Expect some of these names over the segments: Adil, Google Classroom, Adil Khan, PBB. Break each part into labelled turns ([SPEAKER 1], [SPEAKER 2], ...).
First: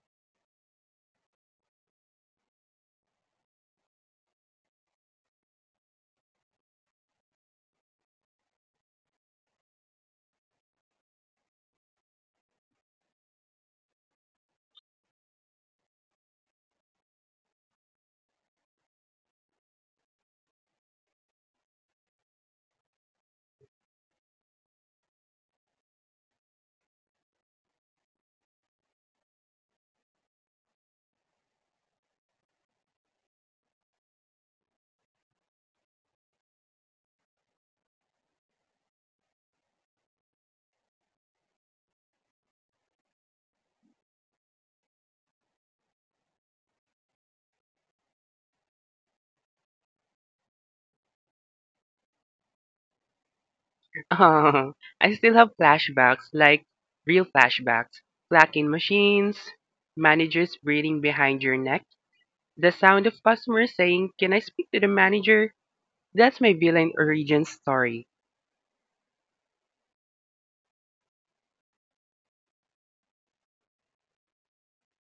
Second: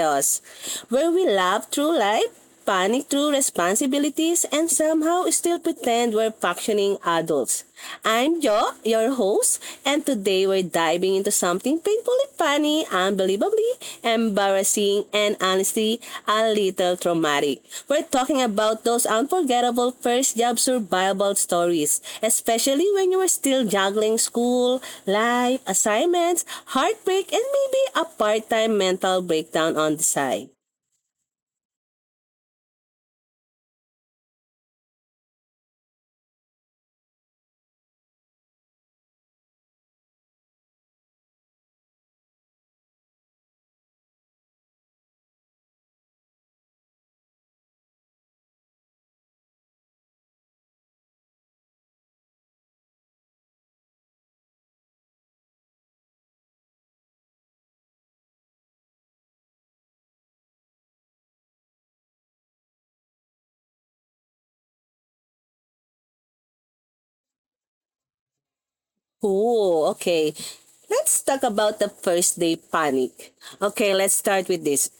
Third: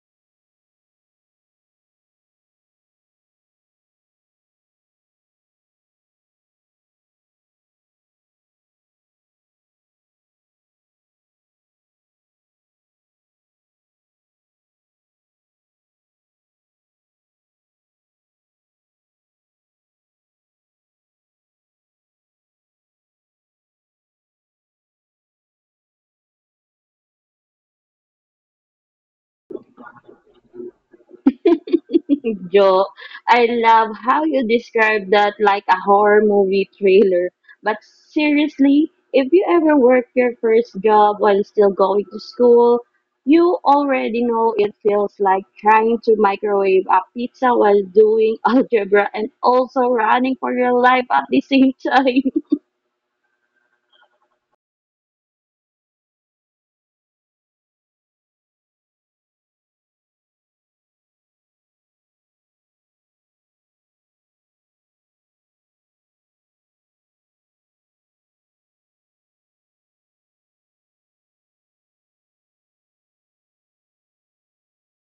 [SPEAKER 1] chaos, where we laugh through life, panic through responsibilities, and somehow still pretend we're functioning adults. I'm Jo, your host, and today we're diving into something painfully funny, unbelievably embarrassing, and honestly, a little traumatic. We're talking about those unforgettable first job survival stories, especially when you were still juggling school, life, assignments, heartbreak, and maybe a part time mental breakdown on the side.
[SPEAKER 2] Joe, I love how you describe that like a horror movie trailer. But seriously, if you ever work your first job while still going to school, you already know it feels like trying to microwave a pizza while doing algebra and also running for your life at the same time.
[SPEAKER 3] I still have flashbacks, like real flashbacks. Clacking machines, managers breathing behind your neck, the sound of customers saying, "Can I speak to the manager?" That's my villain origin story.
[SPEAKER 1] Oh, okay. Let's talk about the first day panic. Okay, let's start with this.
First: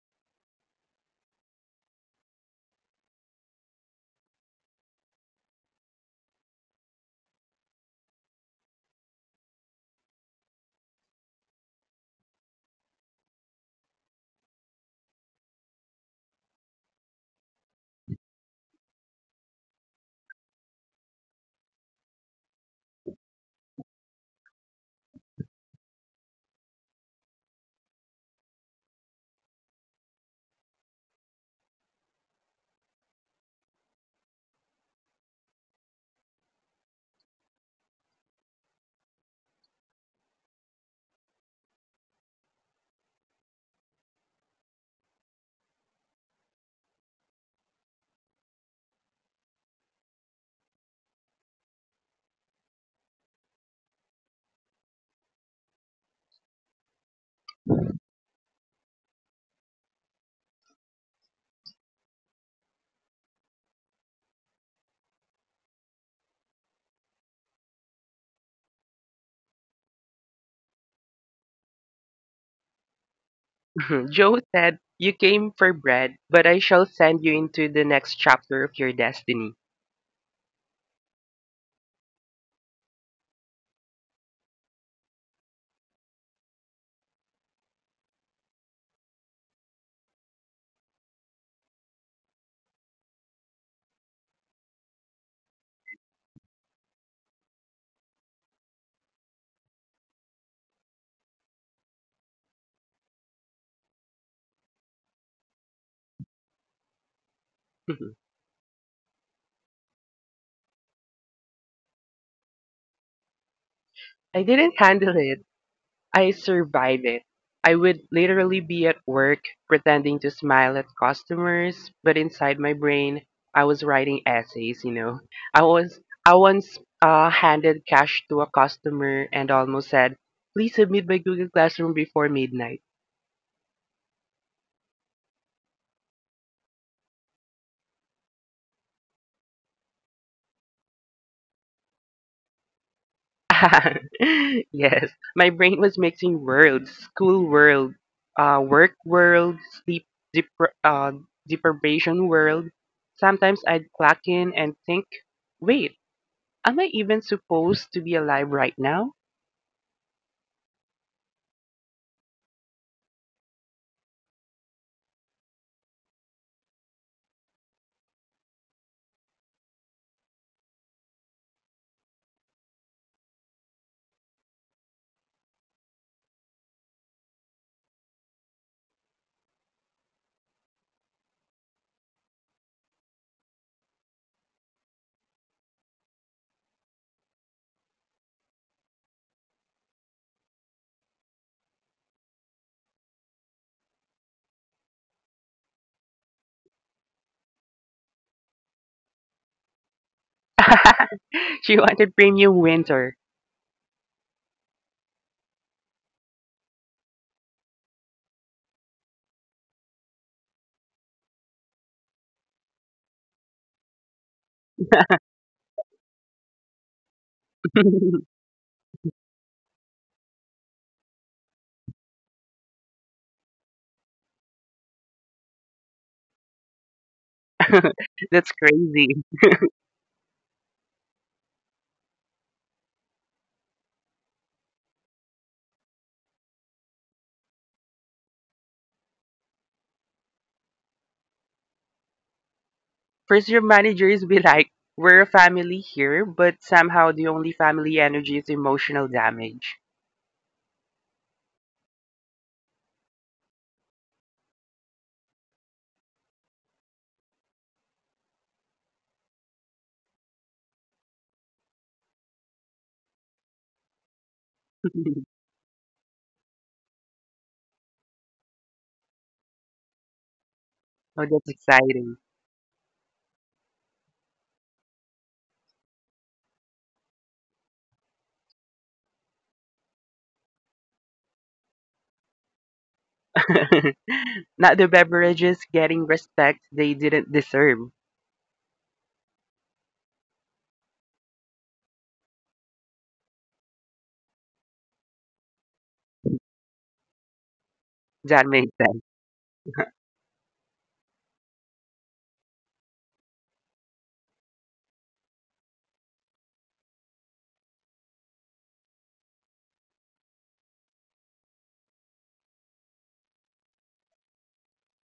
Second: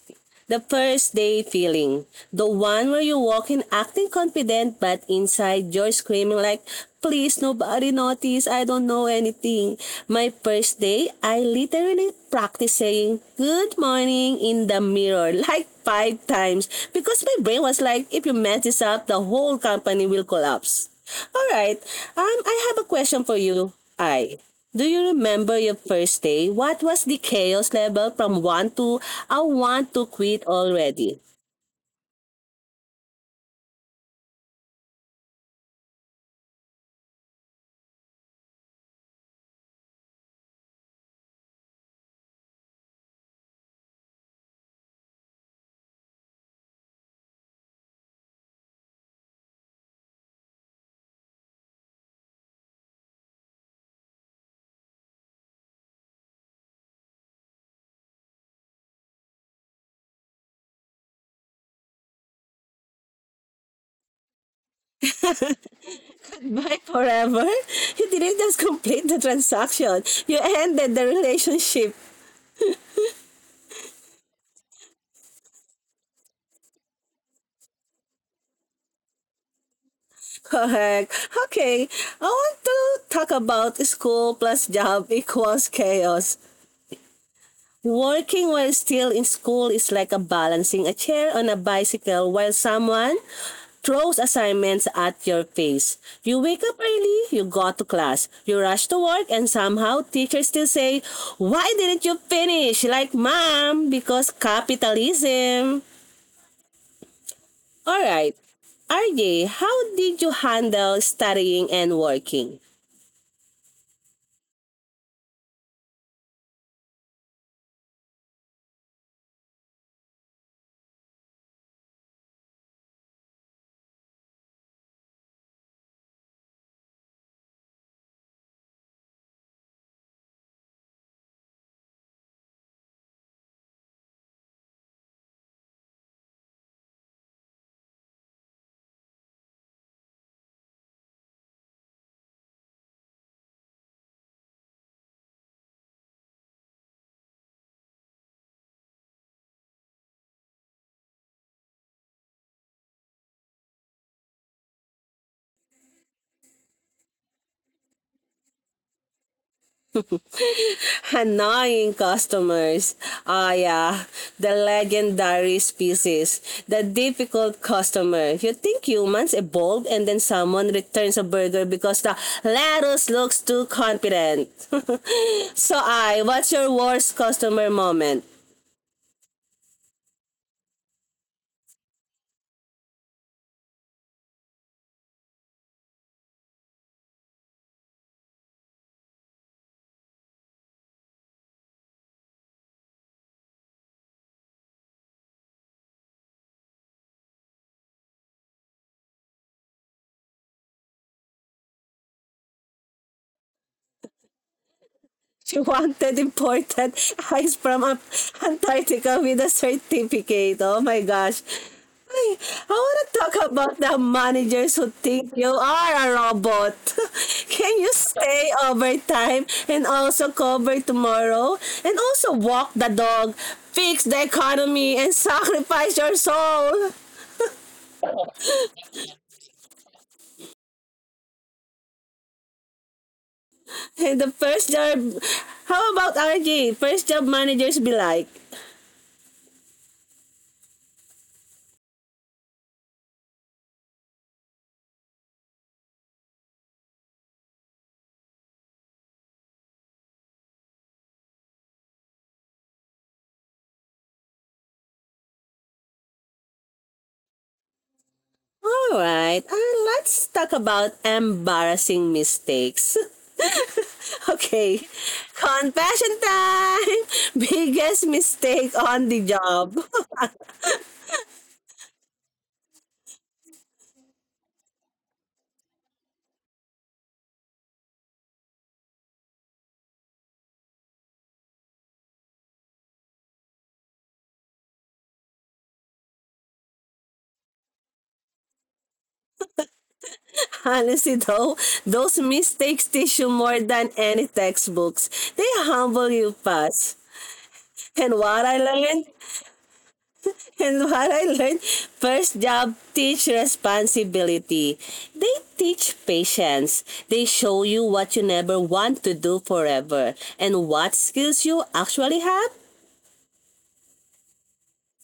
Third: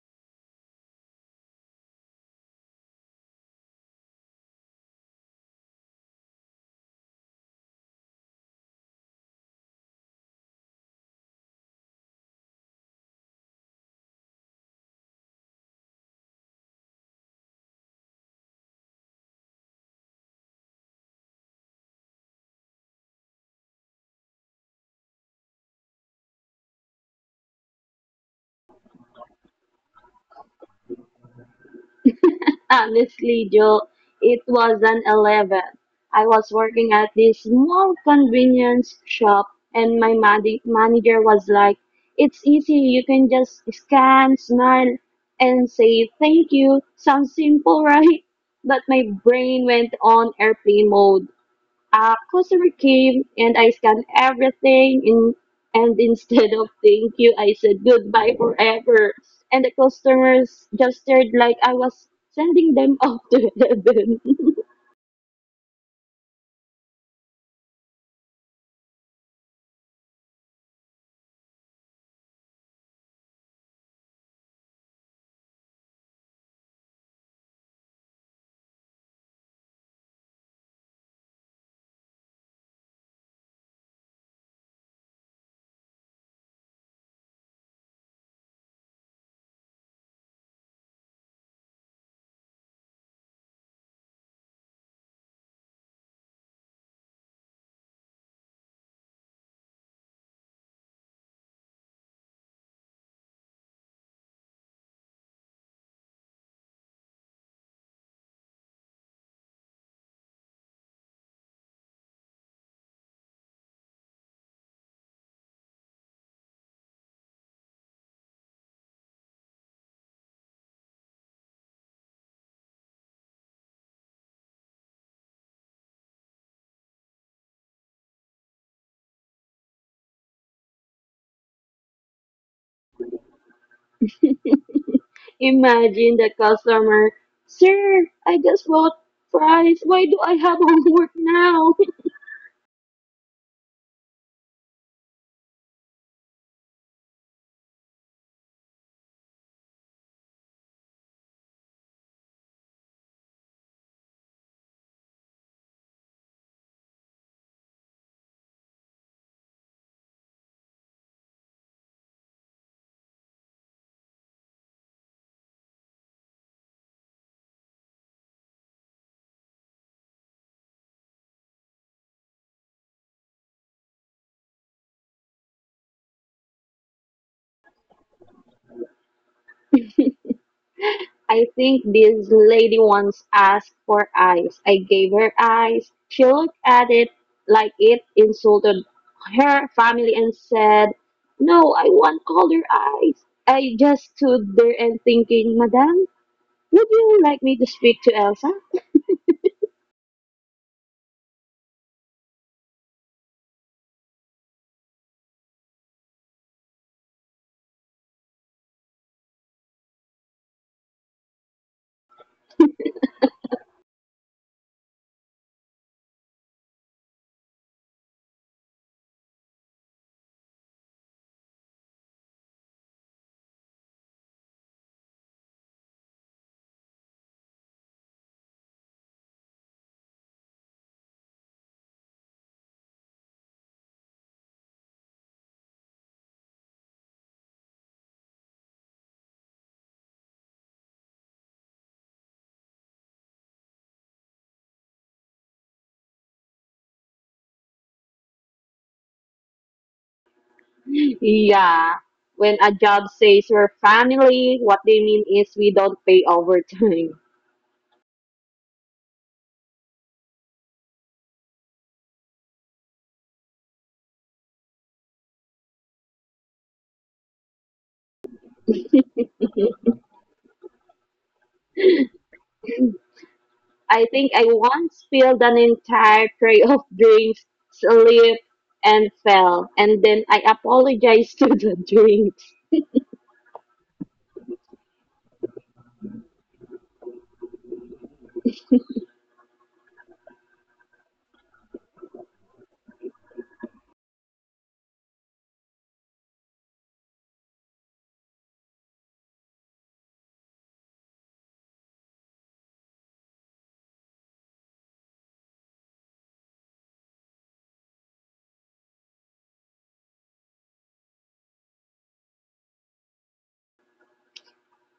[SPEAKER 1] The first day feeling. The one where you walk in acting confident but inside you're screaming like, please nobody notice, I don't know anything. My first day, I literally practiced saying good morning in the mirror like five times because my brain was like, if you mess this up, the whole company will collapse. All right, I have a question for you, I. Do you remember your first day? What was the chaos level from 1 to I want to quit already?
[SPEAKER 2] Honestly, Joe, it was an 11. I was working at this small convenience shop, and my manager was like, "It's easy, you can just scan, smile, and say thank you." Sounds simple, right? But my brain went on airplane mode. A customer came and I scanned everything in, and instead of thank you, I said goodbye forever. And the customers just stared like I was sending them off to heaven.
[SPEAKER 1] Goodbye forever? You didn't just complete the transaction. You ended the relationship.
[SPEAKER 3] Joe said, "You came for bread, but I shall send you into the next chapter of your destiny."
[SPEAKER 1] Correct. Okay. I want to talk about school plus job equals chaos. Working while still in school is like a balancing a chair on a bicycle while someone throws assignments at your face. You wake up early, you go to class, you rush to work, and somehow teachers still say, why didn't you finish? Like, mom, because capitalism.
[SPEAKER 3] I
[SPEAKER 1] Alright, RJ, how did you handle studying and working?
[SPEAKER 3] didn't handle it. I survived it. I would literally be at work pretending to smile at customers, but inside my brain, I was writing essays. I was I once handed cash to a customer and almost said, "Please submit by Google Classroom before midnight."
[SPEAKER 2] Imagine the customer, "Sir, I just bought fries. Why do I have homework now?"
[SPEAKER 3] Yes, my brain was mixing worlds: school world, work world, sleep depra- uh, deprivation world. Sometimes I'd clock in and think, "Wait, am I even supposed to be alive right now?"
[SPEAKER 1] Annoying customers. Ah, yeah, the legendary species, the difficult customer. You think humans evolved and then someone returns a burger because the lettuce looks too confident. So, what's your worst customer moment?
[SPEAKER 2] I think this lady once asked for eyes. I gave her eyes. She looked at it like it insulted her family and said, "No, I want color eyes." I just stood there and thinking, "Madam, would you like me to speak to Elsa?"
[SPEAKER 3] She wanted premium winter.
[SPEAKER 1] She wanted imported ice from Ap- Antarctica with a certificate. Oh my gosh. I I want to talk about the managers who think you are a robot. Can you stay overtime and also cover tomorrow? And also walk the dog, fix the economy, and sacrifice your soul.
[SPEAKER 3] That's crazy.
[SPEAKER 1] And the first job, how about RJ? First job managers be like,
[SPEAKER 3] First year managers be like, we're a family here, but somehow the only family energy is emotional damage.
[SPEAKER 2] Yeah. When a job says we're family, what they mean is we don't pay overtime.
[SPEAKER 1] all right, let's talk about embarrassing mistakes. Okay,
[SPEAKER 3] Oh,
[SPEAKER 1] confession time! Biggest mistake on the job.
[SPEAKER 3] that's exciting.
[SPEAKER 2] I think I once spilled an entire tray of drinks, slipped, and fell. And then I apologized to the drinks.
[SPEAKER 3] Not the beverages getting respect they didn't deserve.
[SPEAKER 1] Honestly, though, those mistakes teach you more than any textbooks. They humble you fast. And
[SPEAKER 3] That
[SPEAKER 1] what I
[SPEAKER 3] makes
[SPEAKER 1] learned? And what I learned, first job, teach responsibility. They teach patience. They show you what you never want to do forever and what skills you actually have.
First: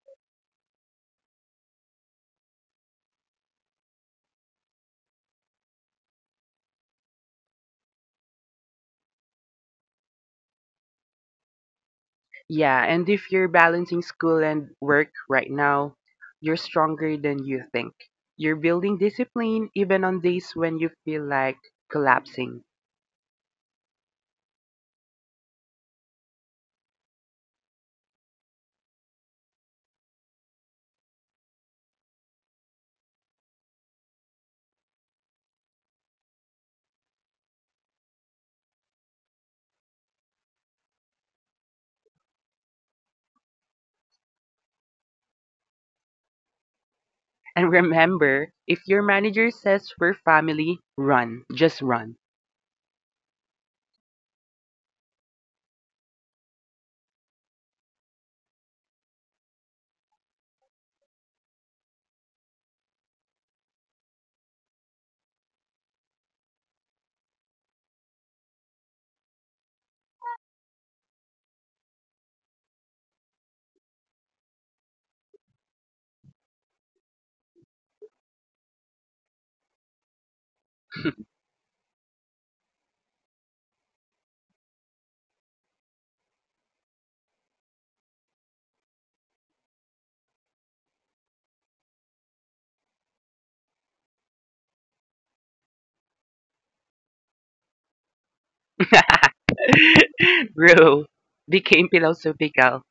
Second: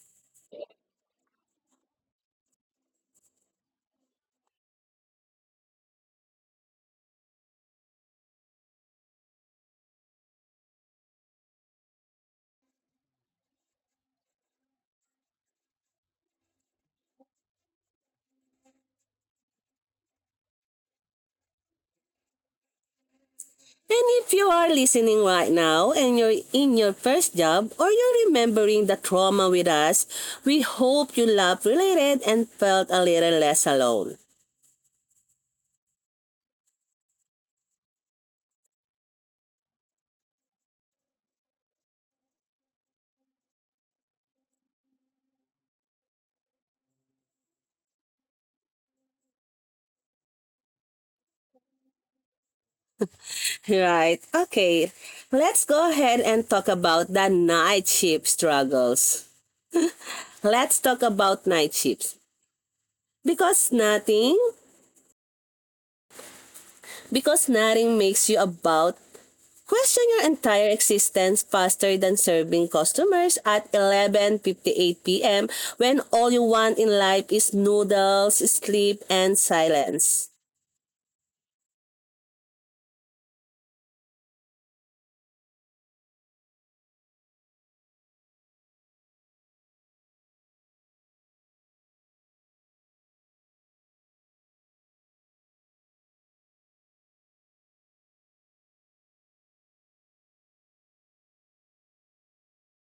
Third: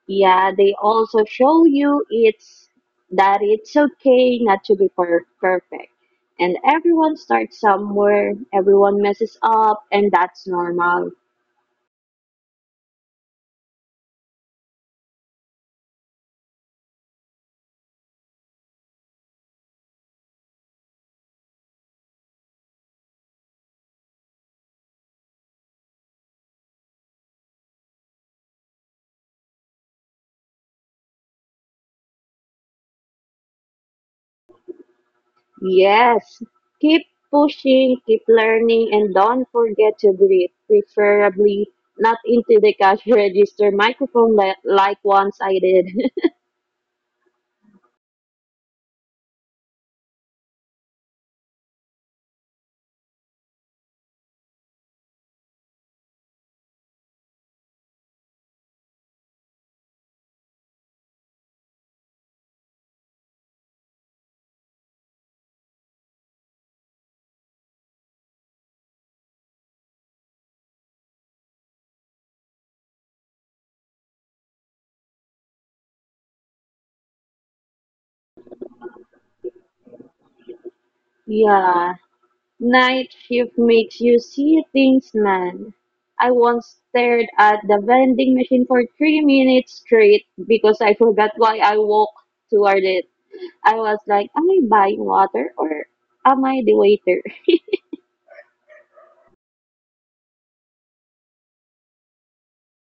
[SPEAKER 2] Yeah, they also show you it's that it's okay not to be perfect. And everyone starts somewhere, everyone messes up, and that's normal.
[SPEAKER 3] yeah, and if you're balancing school and work right now, you're stronger than you think. You're building discipline even on days when you feel like collapsing.
[SPEAKER 1] And if you are listening right now and you're in your first job or you're remembering the trauma with us, we hope you laugh related and felt a little less alone.
[SPEAKER 2] Yes, keep pushing, keep learning, and don't forget to greet, preferably not into the cash register microphone like once I did.
[SPEAKER 3] And remember, if your manager says we're family, run. Just run.
[SPEAKER 1] Right, okay. Let's go ahead and talk about the night shift struggles. Let's talk about night shifts. Because nothing, because nothing makes you about question your entire existence faster than serving customers at 11:58 p.m. when all you want in life is noodles, sleep, and silence.
[SPEAKER 2] Yeah, night shift makes you see things, man. I once stared at the vending machine for 3 minutes straight because I forgot why I walked toward it. I was like, am I buying water or am I the waiter?
[SPEAKER 3] Bro, became philosophical.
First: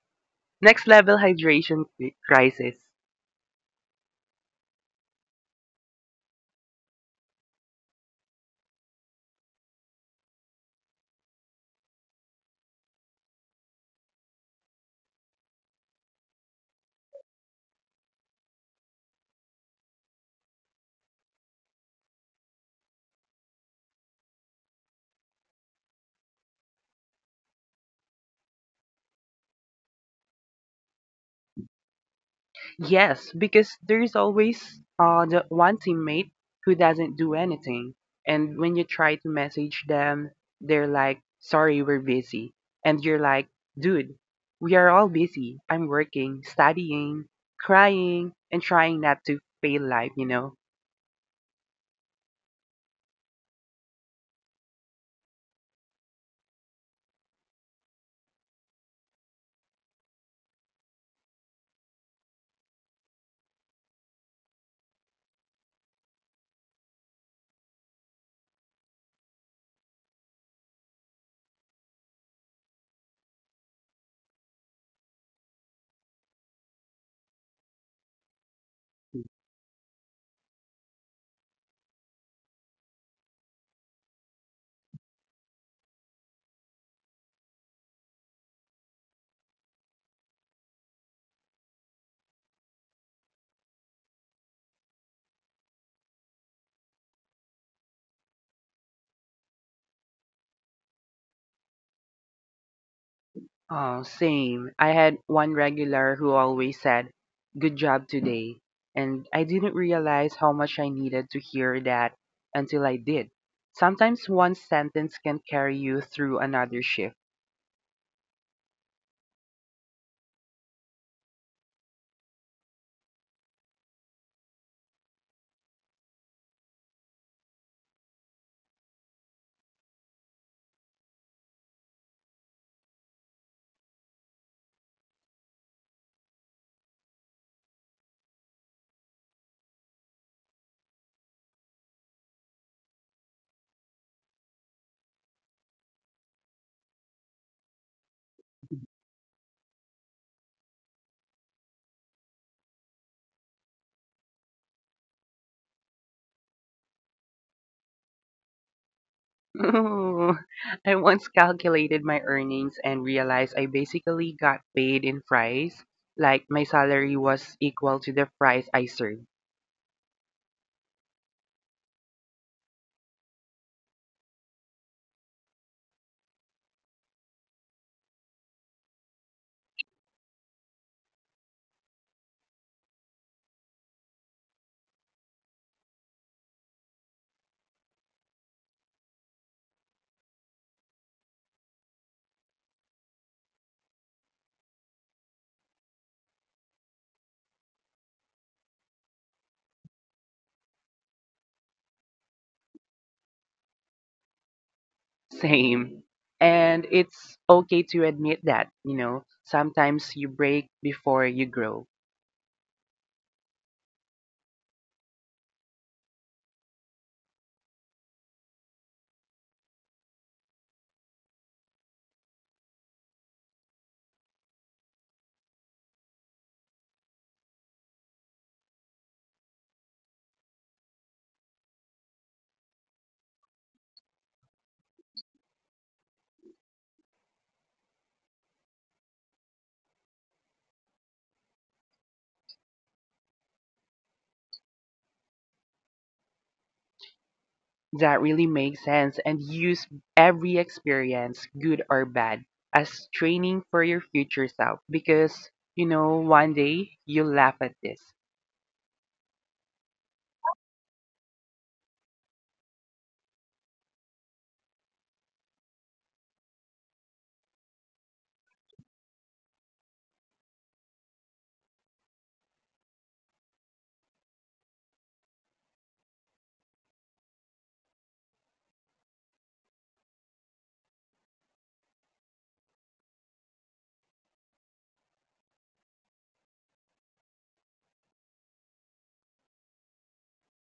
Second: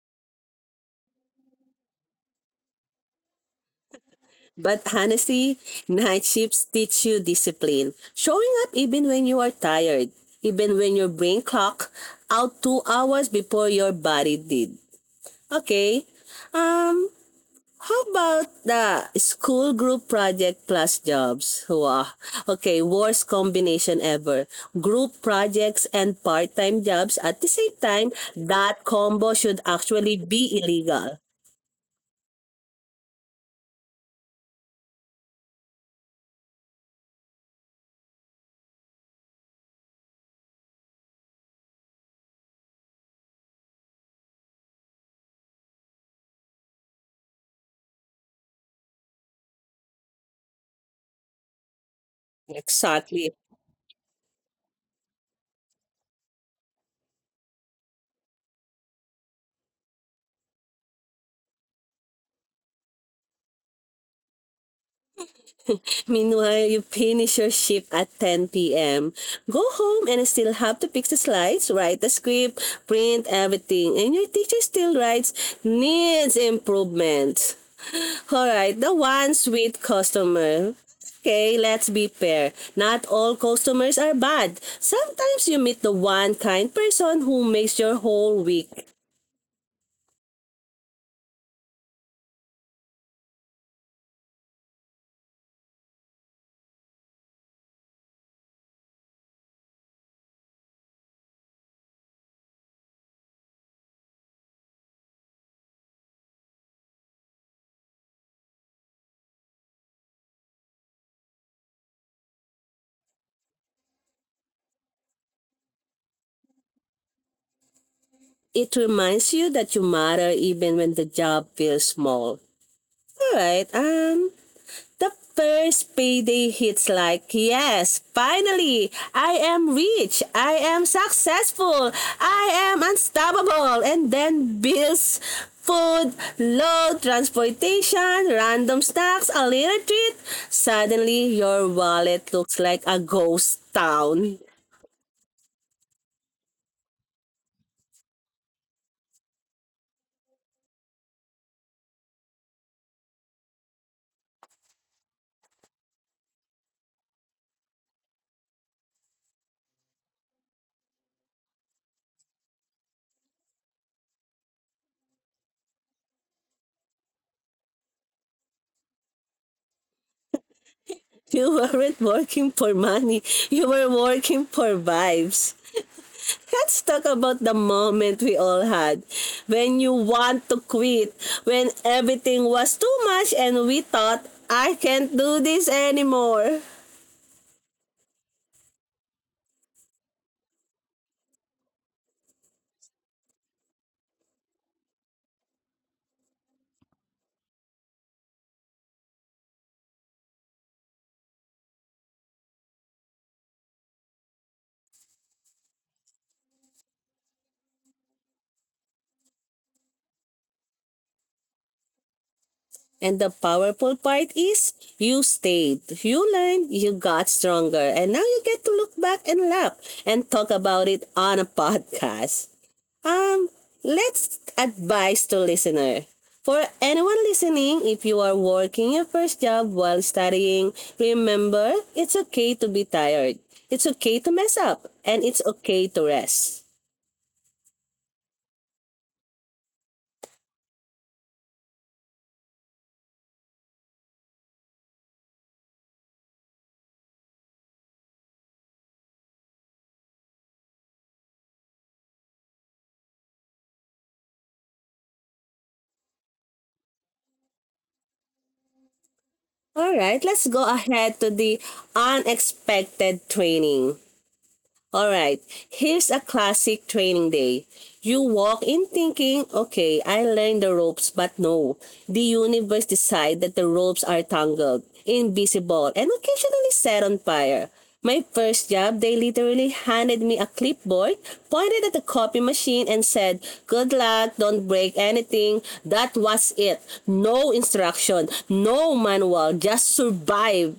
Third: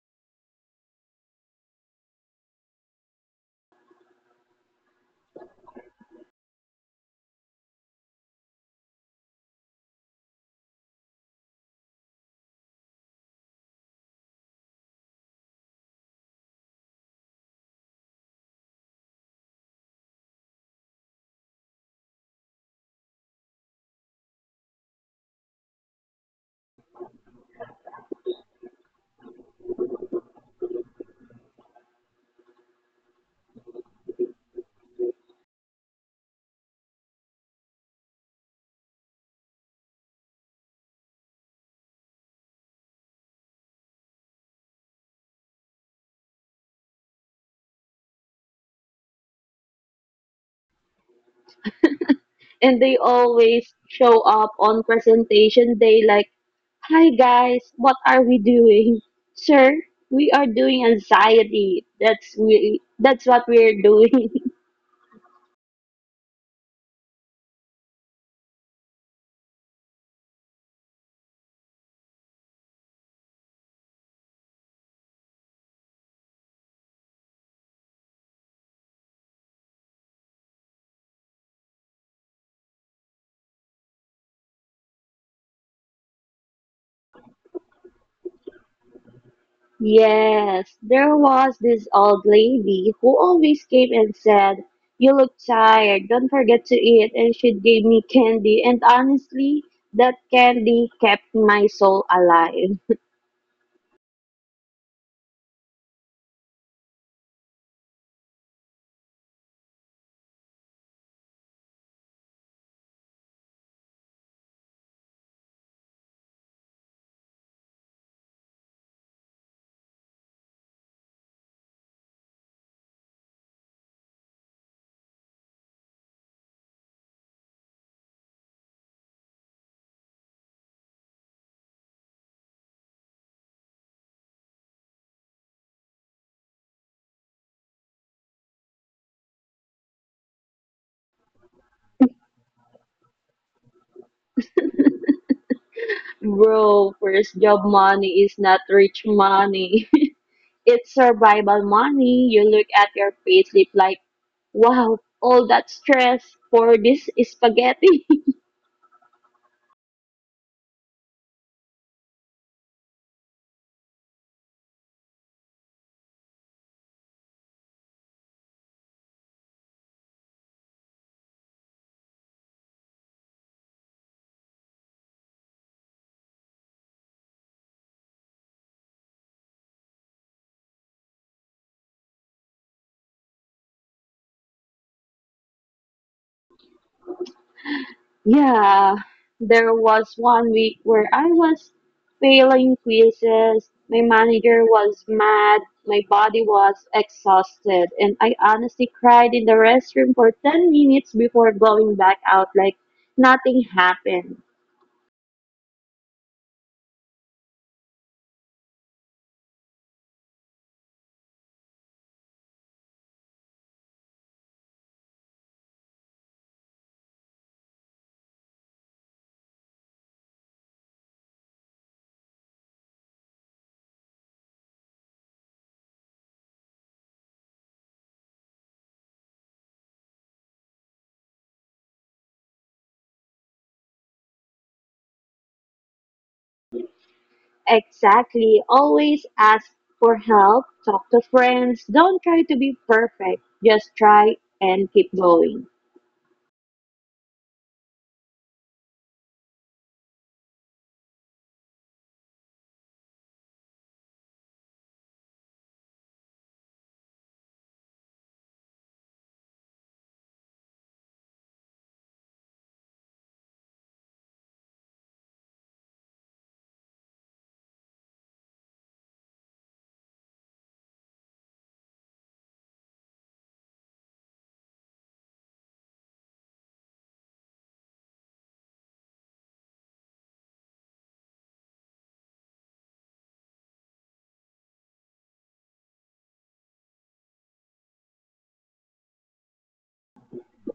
[SPEAKER 3] Next level hydration crisis.
[SPEAKER 1] But honestly, night shifts teach you discipline. Showing up even when you are tired, even when your brain clock out 2 hours before your body did. Okay? Um, How about the school group project plus jobs? Wow. Okay, worst combination ever. Group projects and part-time jobs at the same time, that combo should actually be illegal.
[SPEAKER 3] Yes, because there's always the one teammate who doesn't do anything. And when you try to message them, they're like, "Sorry, we're busy." And you're like, dude, we are all busy. I'm working, studying, crying, and trying not to fail life, you know?
[SPEAKER 2] And they
[SPEAKER 1] Exactly.
[SPEAKER 2] always show up on presentation day like, "Hi guys, what are we doing?" Sir, we are doing anxiety. That's what we're doing.
[SPEAKER 1] Meanwhile, you finish your shift at 10 p.m. Go home and still have to fix the slides, write the script, print everything, and your teacher still writes needs improvement. Alright, the ones with customer. Okay, let's be fair. Not all customers are bad. Sometimes you meet the one kind person who makes your whole week.
[SPEAKER 2] Yes, there was this old lady who always came and said, "You look tired, don't forget to eat," and she gave me candy, and honestly that candy kept my soul alive.
[SPEAKER 3] Oh, same. I had one regular who always said, "Good job today." And I didn't realize how much I needed to hear that until I did. Sometimes one sentence can carry you through another shift.
[SPEAKER 1] It reminds you that you matter even when the job feels small. Alright, the first payday hits like, yes, finally, I am rich, I am successful, I am unstoppable. And then bills, food, load, transportation, random snacks, a little treat. Suddenly, your wallet looks like a ghost town.
[SPEAKER 2] Bro, first job money is not rich money. It's survival money. You look at your payslip like, wow, all that stress for this spaghetti.
[SPEAKER 3] I once calculated my earnings and realized I basically got paid in fries, like my salary was equal to the fries I served.
[SPEAKER 1] You weren't working for money, you were working for vibes. Let's talk about the moment we all had when you want to quit, when everything was too much and we thought, I can't do this anymore.
[SPEAKER 2] Yeah, there was one week where I was failing quizzes. My manager was mad. My body was exhausted. And I honestly cried in the restroom for 10 minutes before going back out like nothing happened.
[SPEAKER 3] Same. And it's okay to admit that, you know, sometimes you break before you grow.
[SPEAKER 1] And the powerful part is you stayed, you learned, you got stronger, and now you get to look back and laugh and talk about it on a podcast. Um, let's advise to listener. For anyone listening, if you are working your first job while studying, remember it's okay to be tired. It's okay to mess up and it's okay to rest.
[SPEAKER 2] Exactly. Always ask for help, talk to friends. Don't try to be perfect. Just try and keep going.
[SPEAKER 3] That really makes sense, and use every experience, good or bad, as training for your future self because, you know, one day you'll laugh at this.
[SPEAKER 1] All right, let's go ahead to the unexpected training. All right, here's a classic training day. You walk in thinking, okay, I learned the ropes, but no. The universe decide that the ropes are tangled, invisible, and occasionally set on fire. My first job, they literally handed me a clipboard, pointed at the copy machine, and said, good luck, don't break anything. That was it. No instruction, no manual, just survive.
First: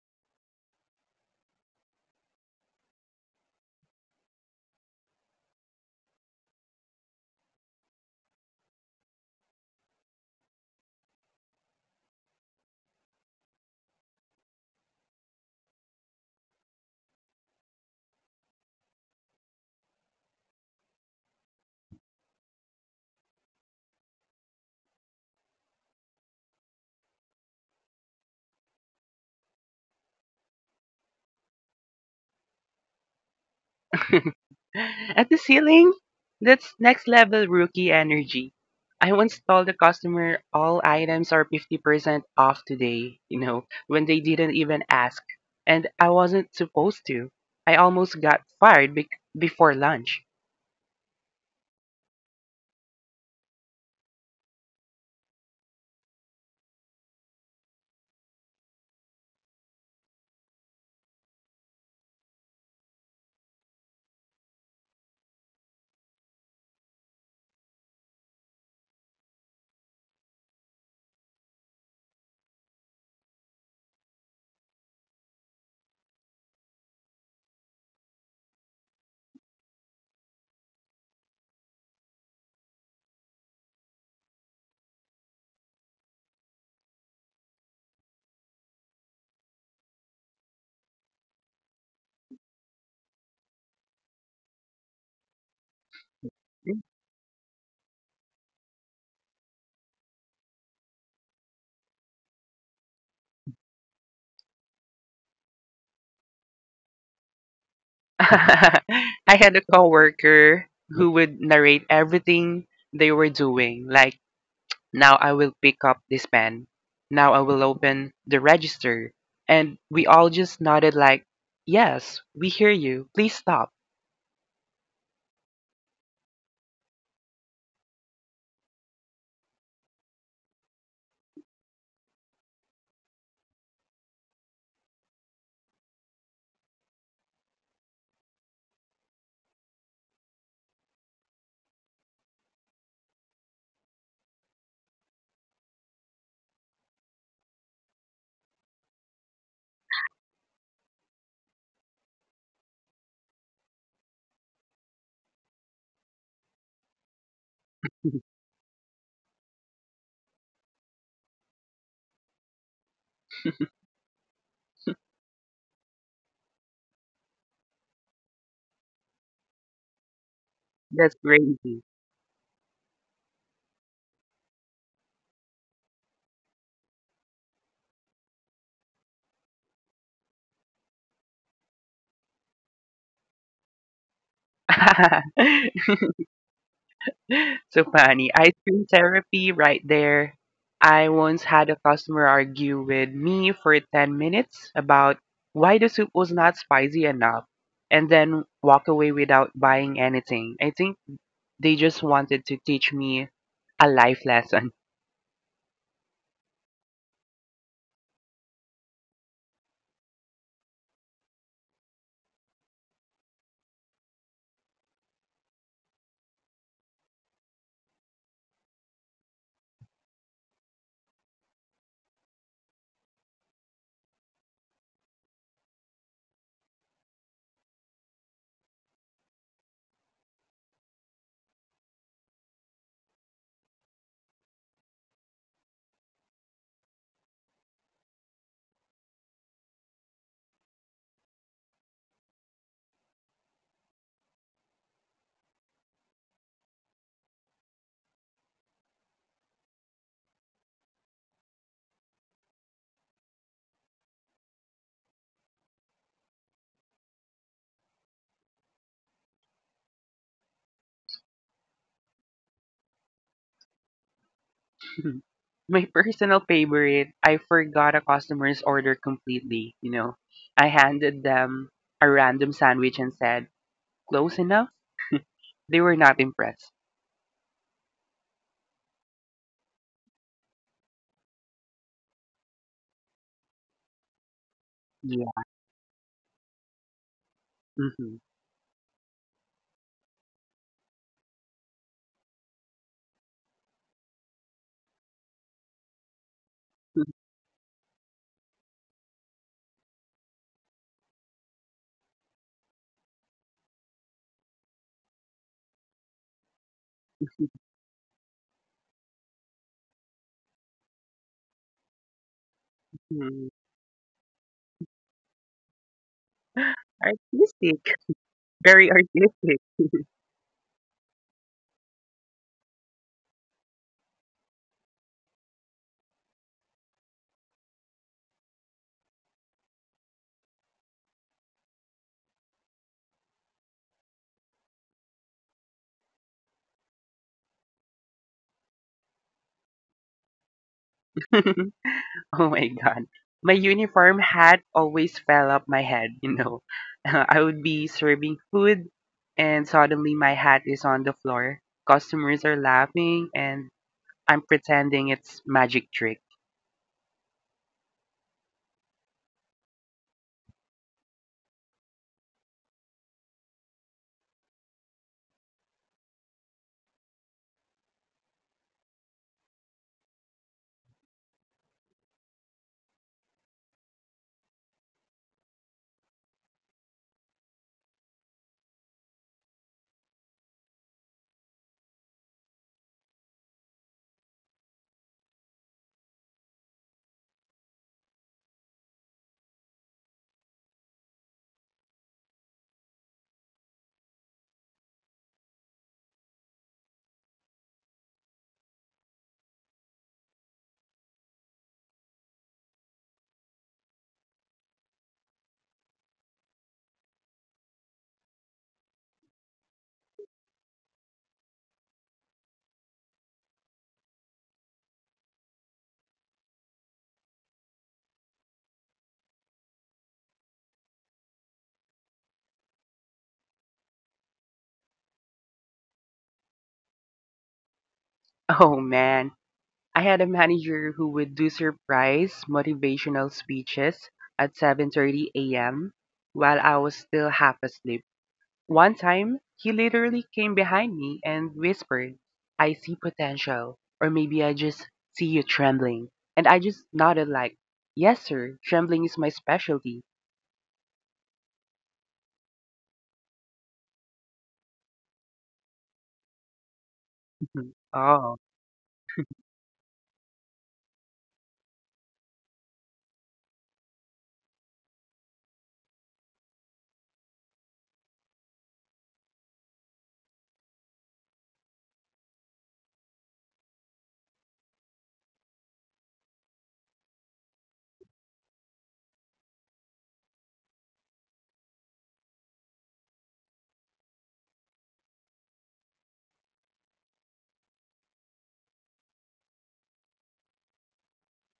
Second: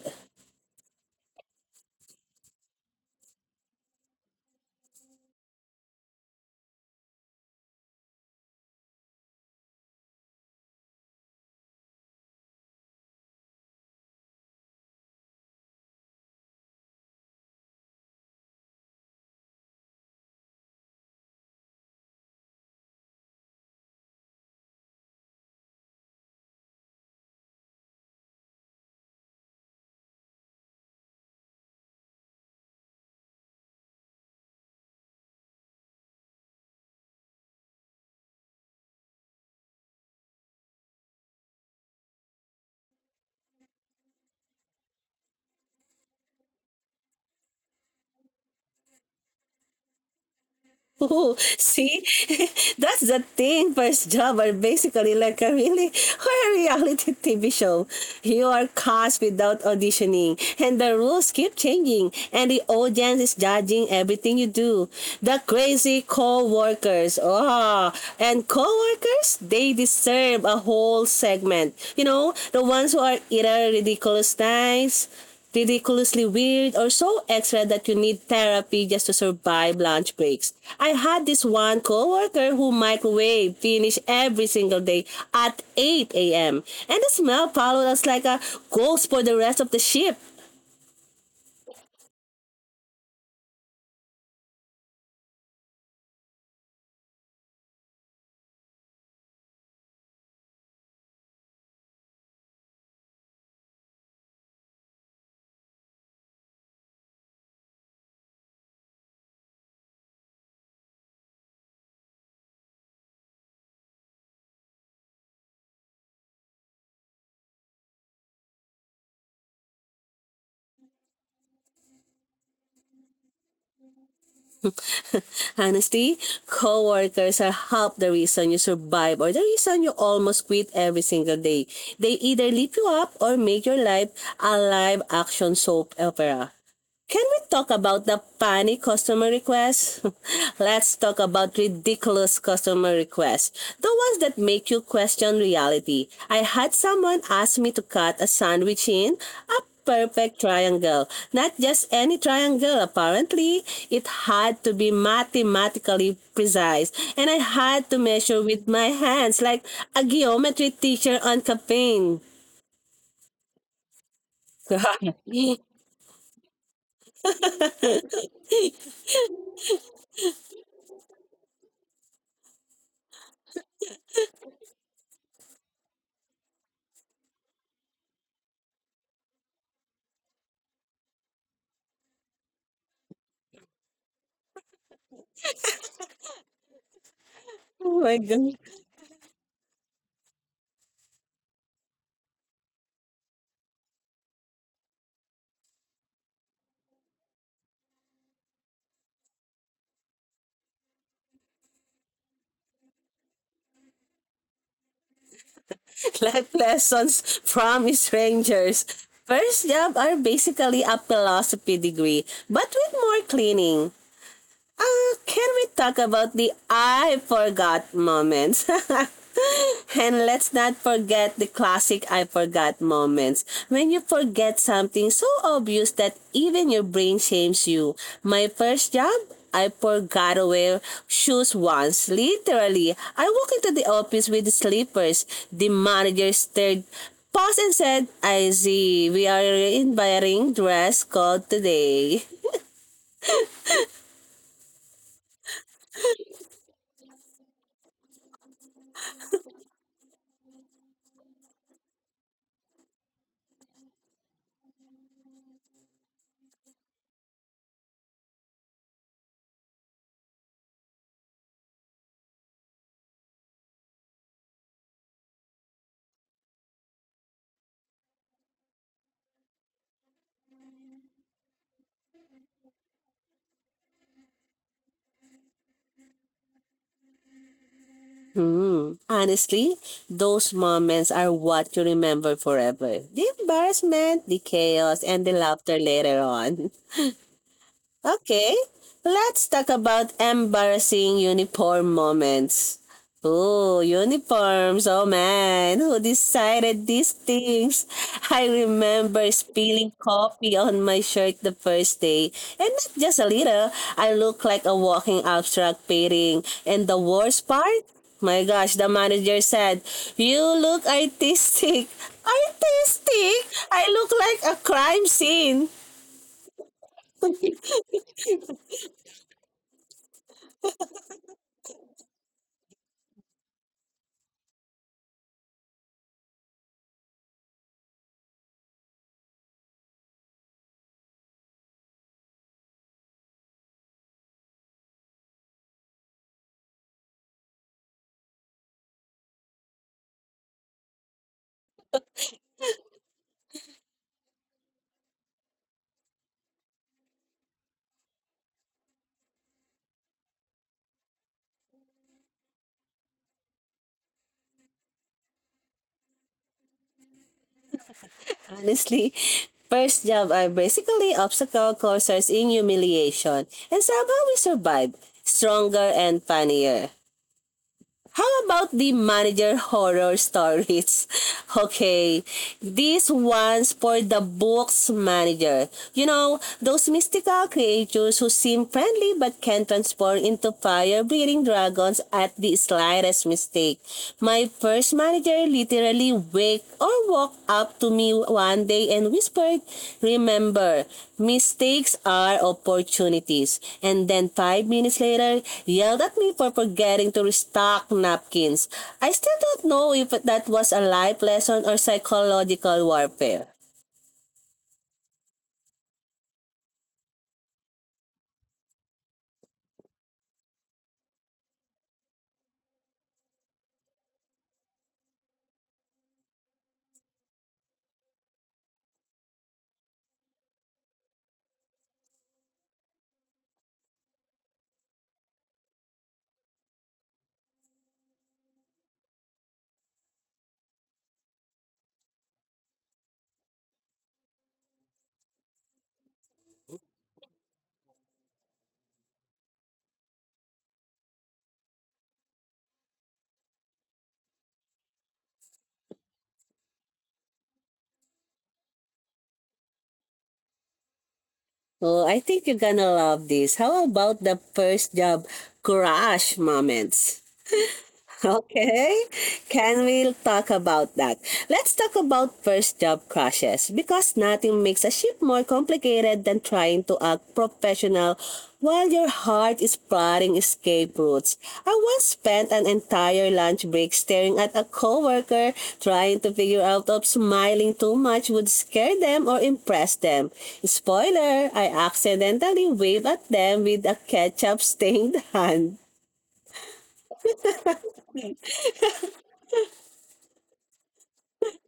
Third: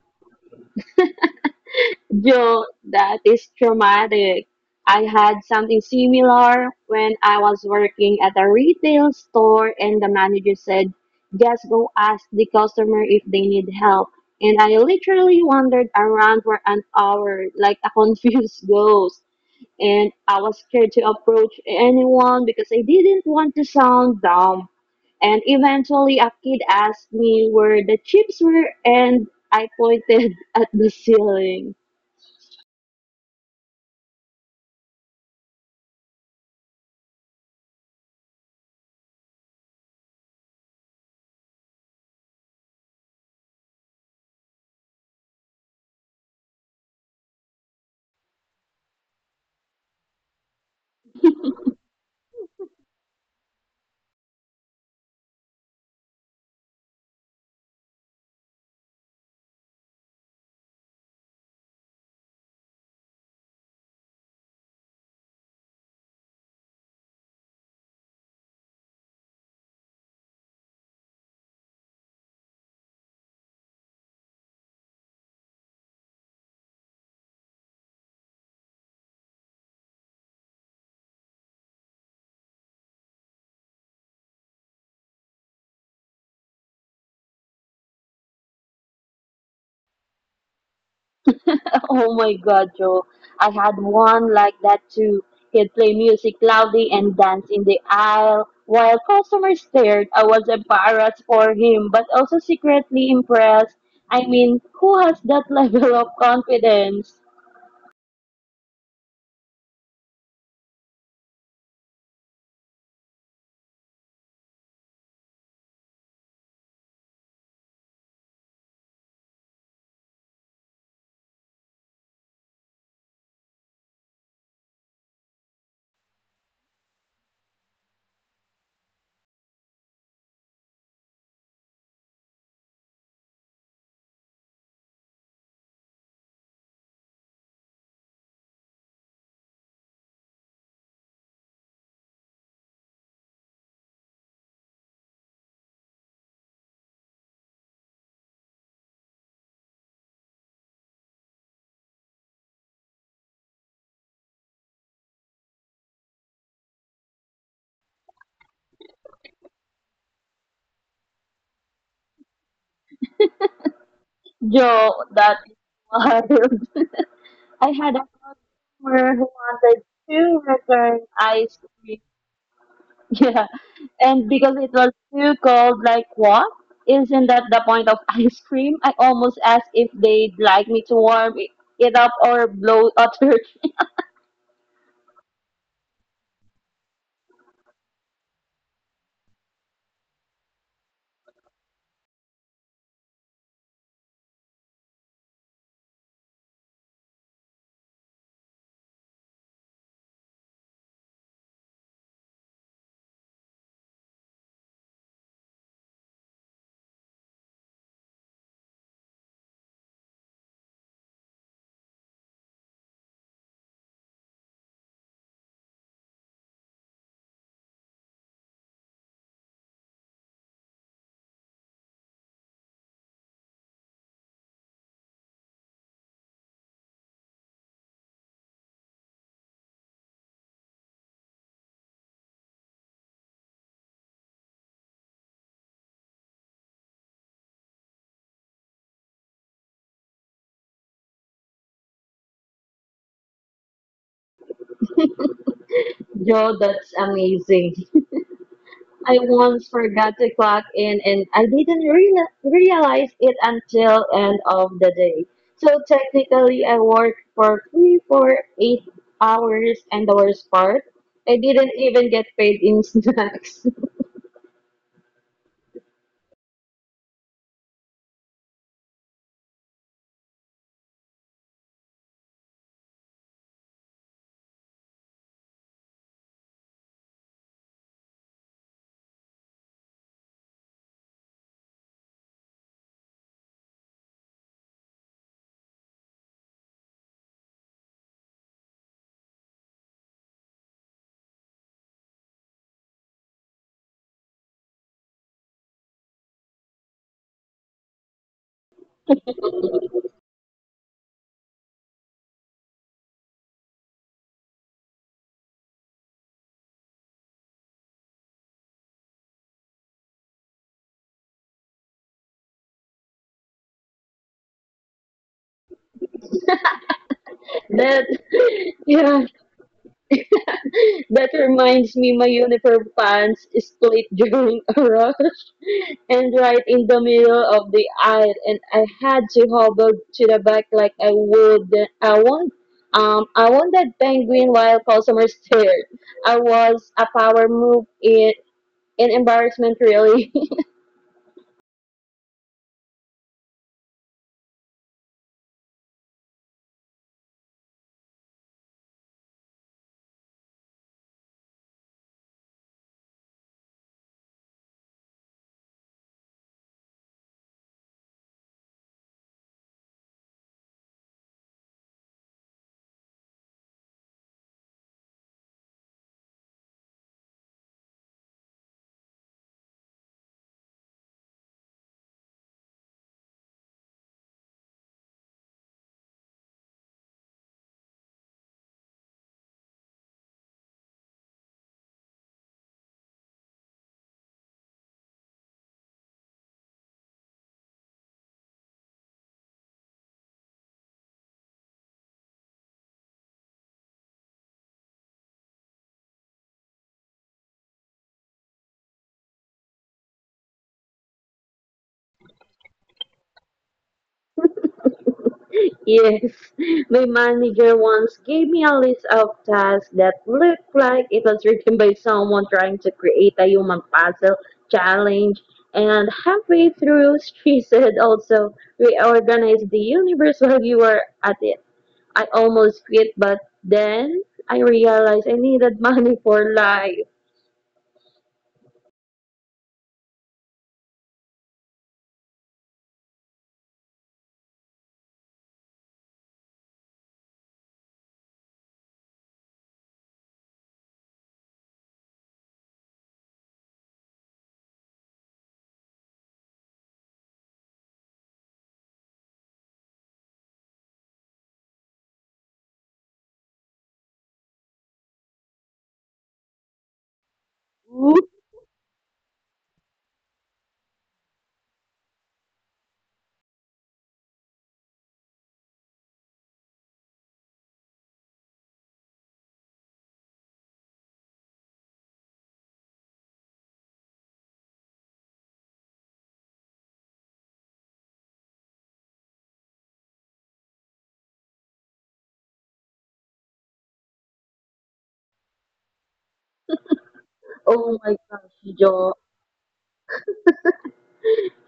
[SPEAKER 2] Joe, that is traumatic. I had something similar when I was working at a retail store, and the manager said, "Just go ask the customer if they need help." And I literally wandered around for an hour like a confused ghost. And I was scared to approach anyone because I didn't want to sound dumb. And eventually, a kid asked me where the chips were, and I pointed at the ceiling.
[SPEAKER 3] At the ceiling? That's next level rookie energy. I once told the customer all items are 50% off today, you know, when they didn't even ask. And I wasn't supposed to. I almost got fired bec before lunch.
[SPEAKER 1] Oh, see, that's the thing. First job are basically like a really or a reality TV show. You are cast without auditioning, and the rules keep changing, and the audience is judging everything you do. The crazy co-workers, oh, and co-workers, they deserve a whole segment. You know, the ones who are either ridiculous nice, ridiculously weird or so extra that you need therapy just to survive lunch breaks. I had this one coworker who microwave finished every single day at 8 a.m. and the smell followed us like a ghost for the rest of the shift.
[SPEAKER 2] Oh my god, Joe. I had one like that too. He'd play music loudly and dance in the aisle. While customers stared, I was embarrassed for him, but also secretly impressed. I mean, who has that level of confidence?
[SPEAKER 3] I had a coworker who would narrate everything they were doing, like, "Now I will pick up this pen. Now I will open the register." And we all just nodded like, yes, we hear you. Please stop.
[SPEAKER 1] Honestly, coworkers are half the reason you survive or the reason you almost quit every single day. They either lift you up or make your life a live action soap opera. Can we talk about the funny customer requests? Let's talk about ridiculous customer requests. The ones that make you question reality. I had someone ask me to cut a sandwich in a perfect triangle. Not just any triangle, apparently. It had to be mathematically precise. And I had to measure with my hands like a geometry teacher on caffeine.
[SPEAKER 2] Yo,
[SPEAKER 1] Oh
[SPEAKER 2] that is wild. I had a customer who wanted to return
[SPEAKER 3] That's
[SPEAKER 2] ice
[SPEAKER 3] crazy.
[SPEAKER 2] cream. Yeah. And because it was too cold, like what? Isn't that the point of ice cream? I almost asked if they'd like me to warm it it up or blow a turkey.
[SPEAKER 3] So
[SPEAKER 1] my
[SPEAKER 3] funny.
[SPEAKER 1] god.
[SPEAKER 3] Ice cream therapy right there. I once had a customer argue with me for 10 minutes about why the soup was not spicy enough and then walk away without buying anything. I think they just wanted to teach me a life lesson.
[SPEAKER 1] Life lessons from strangers. First job are basically a philosophy degree, but with more cleaning. Can we talk about the I forgot moments? And let's not forget the classic I forgot moments. When you forget something so obvious that even your brain shames you. My first job, I forgot to wear shoes once. Literally, I walked into the office with slippers. The manager stared paused and said, I see, we are in wearing dress code today.
[SPEAKER 2] Yo, that's amazing. I once forgot to clock in and I didn't reala realize it until end of the day. So technically I worked for three, four, 8 hours, and the worst part, I didn't even get paid in snacks.
[SPEAKER 3] My personal favorite, I forgot a customer's order completely. You know, I handed them a random sandwich and said, "Close enough?" They were not impressed.
[SPEAKER 1] Hmm. Honestly, those moments are what you remember forever. The embarrassment, the chaos, and the
[SPEAKER 3] Yeah.
[SPEAKER 1] laughter later on.
[SPEAKER 3] hmm
[SPEAKER 1] Okay, let's talk about embarrassing uniform moments. Oh, uniforms. Oh man, who decided these things? I remember spilling coffee on my shirt the first day. And not just a little, I look like a walking abstract painting. And the worst part? My gosh, the manager said, you look artistic. Artistic? I look like a crime scene.
[SPEAKER 3] Artistic.
[SPEAKER 2] That
[SPEAKER 3] Very
[SPEAKER 2] yeah.
[SPEAKER 3] artistic.
[SPEAKER 2] That reminds me, my uniform pants split during a rush and right in the middle of the aisle, and I had to hobble to the back like I would. I want, I wanted penguin while customers stared. I was a power move in embarrassment, really.
[SPEAKER 3] Oh my god. My uniform hat always fell off my head, you know. I would be serving food and suddenly my hat is on the floor. Customers are laughing and I'm pretending it's magic trick.
[SPEAKER 1] Honestly, first job are basically obstacle courses in humiliation. And somehow we survived, stronger and funnier. How about the manager horror stories? Okay, this one's for the book's manager. You know, those mystical creatures who seem friendly but can transform into fire-breathing dragons at the slightest mistake. My first manager literally waked or walked up to me one day and whispered, remember, mistakes are opportunities. And then 5 minutes later, yelled at me for forgetting to restock napkins. I still don't know if that was a life lesson or psychological warfare.
[SPEAKER 2] Yes, my manager once gave me a list of tasks that looked like it was written by someone trying to create a human puzzle challenge. And halfway through, she said, "Also, reorganize the universe while you are at it." I almost quit, but then I realized I needed money for life.
[SPEAKER 3] Oh man, I had a manager who would do surprise motivational speeches at 7:30 a.m. while I was still half asleep. One time, he literally came behind me and whispered, "I see potential, or maybe I just see you trembling." And I just nodded like, "Yes, sir. Trembling is my specialty."
[SPEAKER 1] Oh, I think you're gonna love this. How about the first job crush moments?
[SPEAKER 2] Ooh.
[SPEAKER 3] Oh.
[SPEAKER 1] Okay, can we talk about that? Let's talk about first job crushes because nothing makes a ship more complicated than trying to act professional while your heart is plotting escape routes. I once spent an entire lunch break staring at a coworker trying to figure out if smiling too much would scare them or impress them. Spoiler, I accidentally waved at them with a ketchup stained hand.
[SPEAKER 2] Oh my gosh, Joe.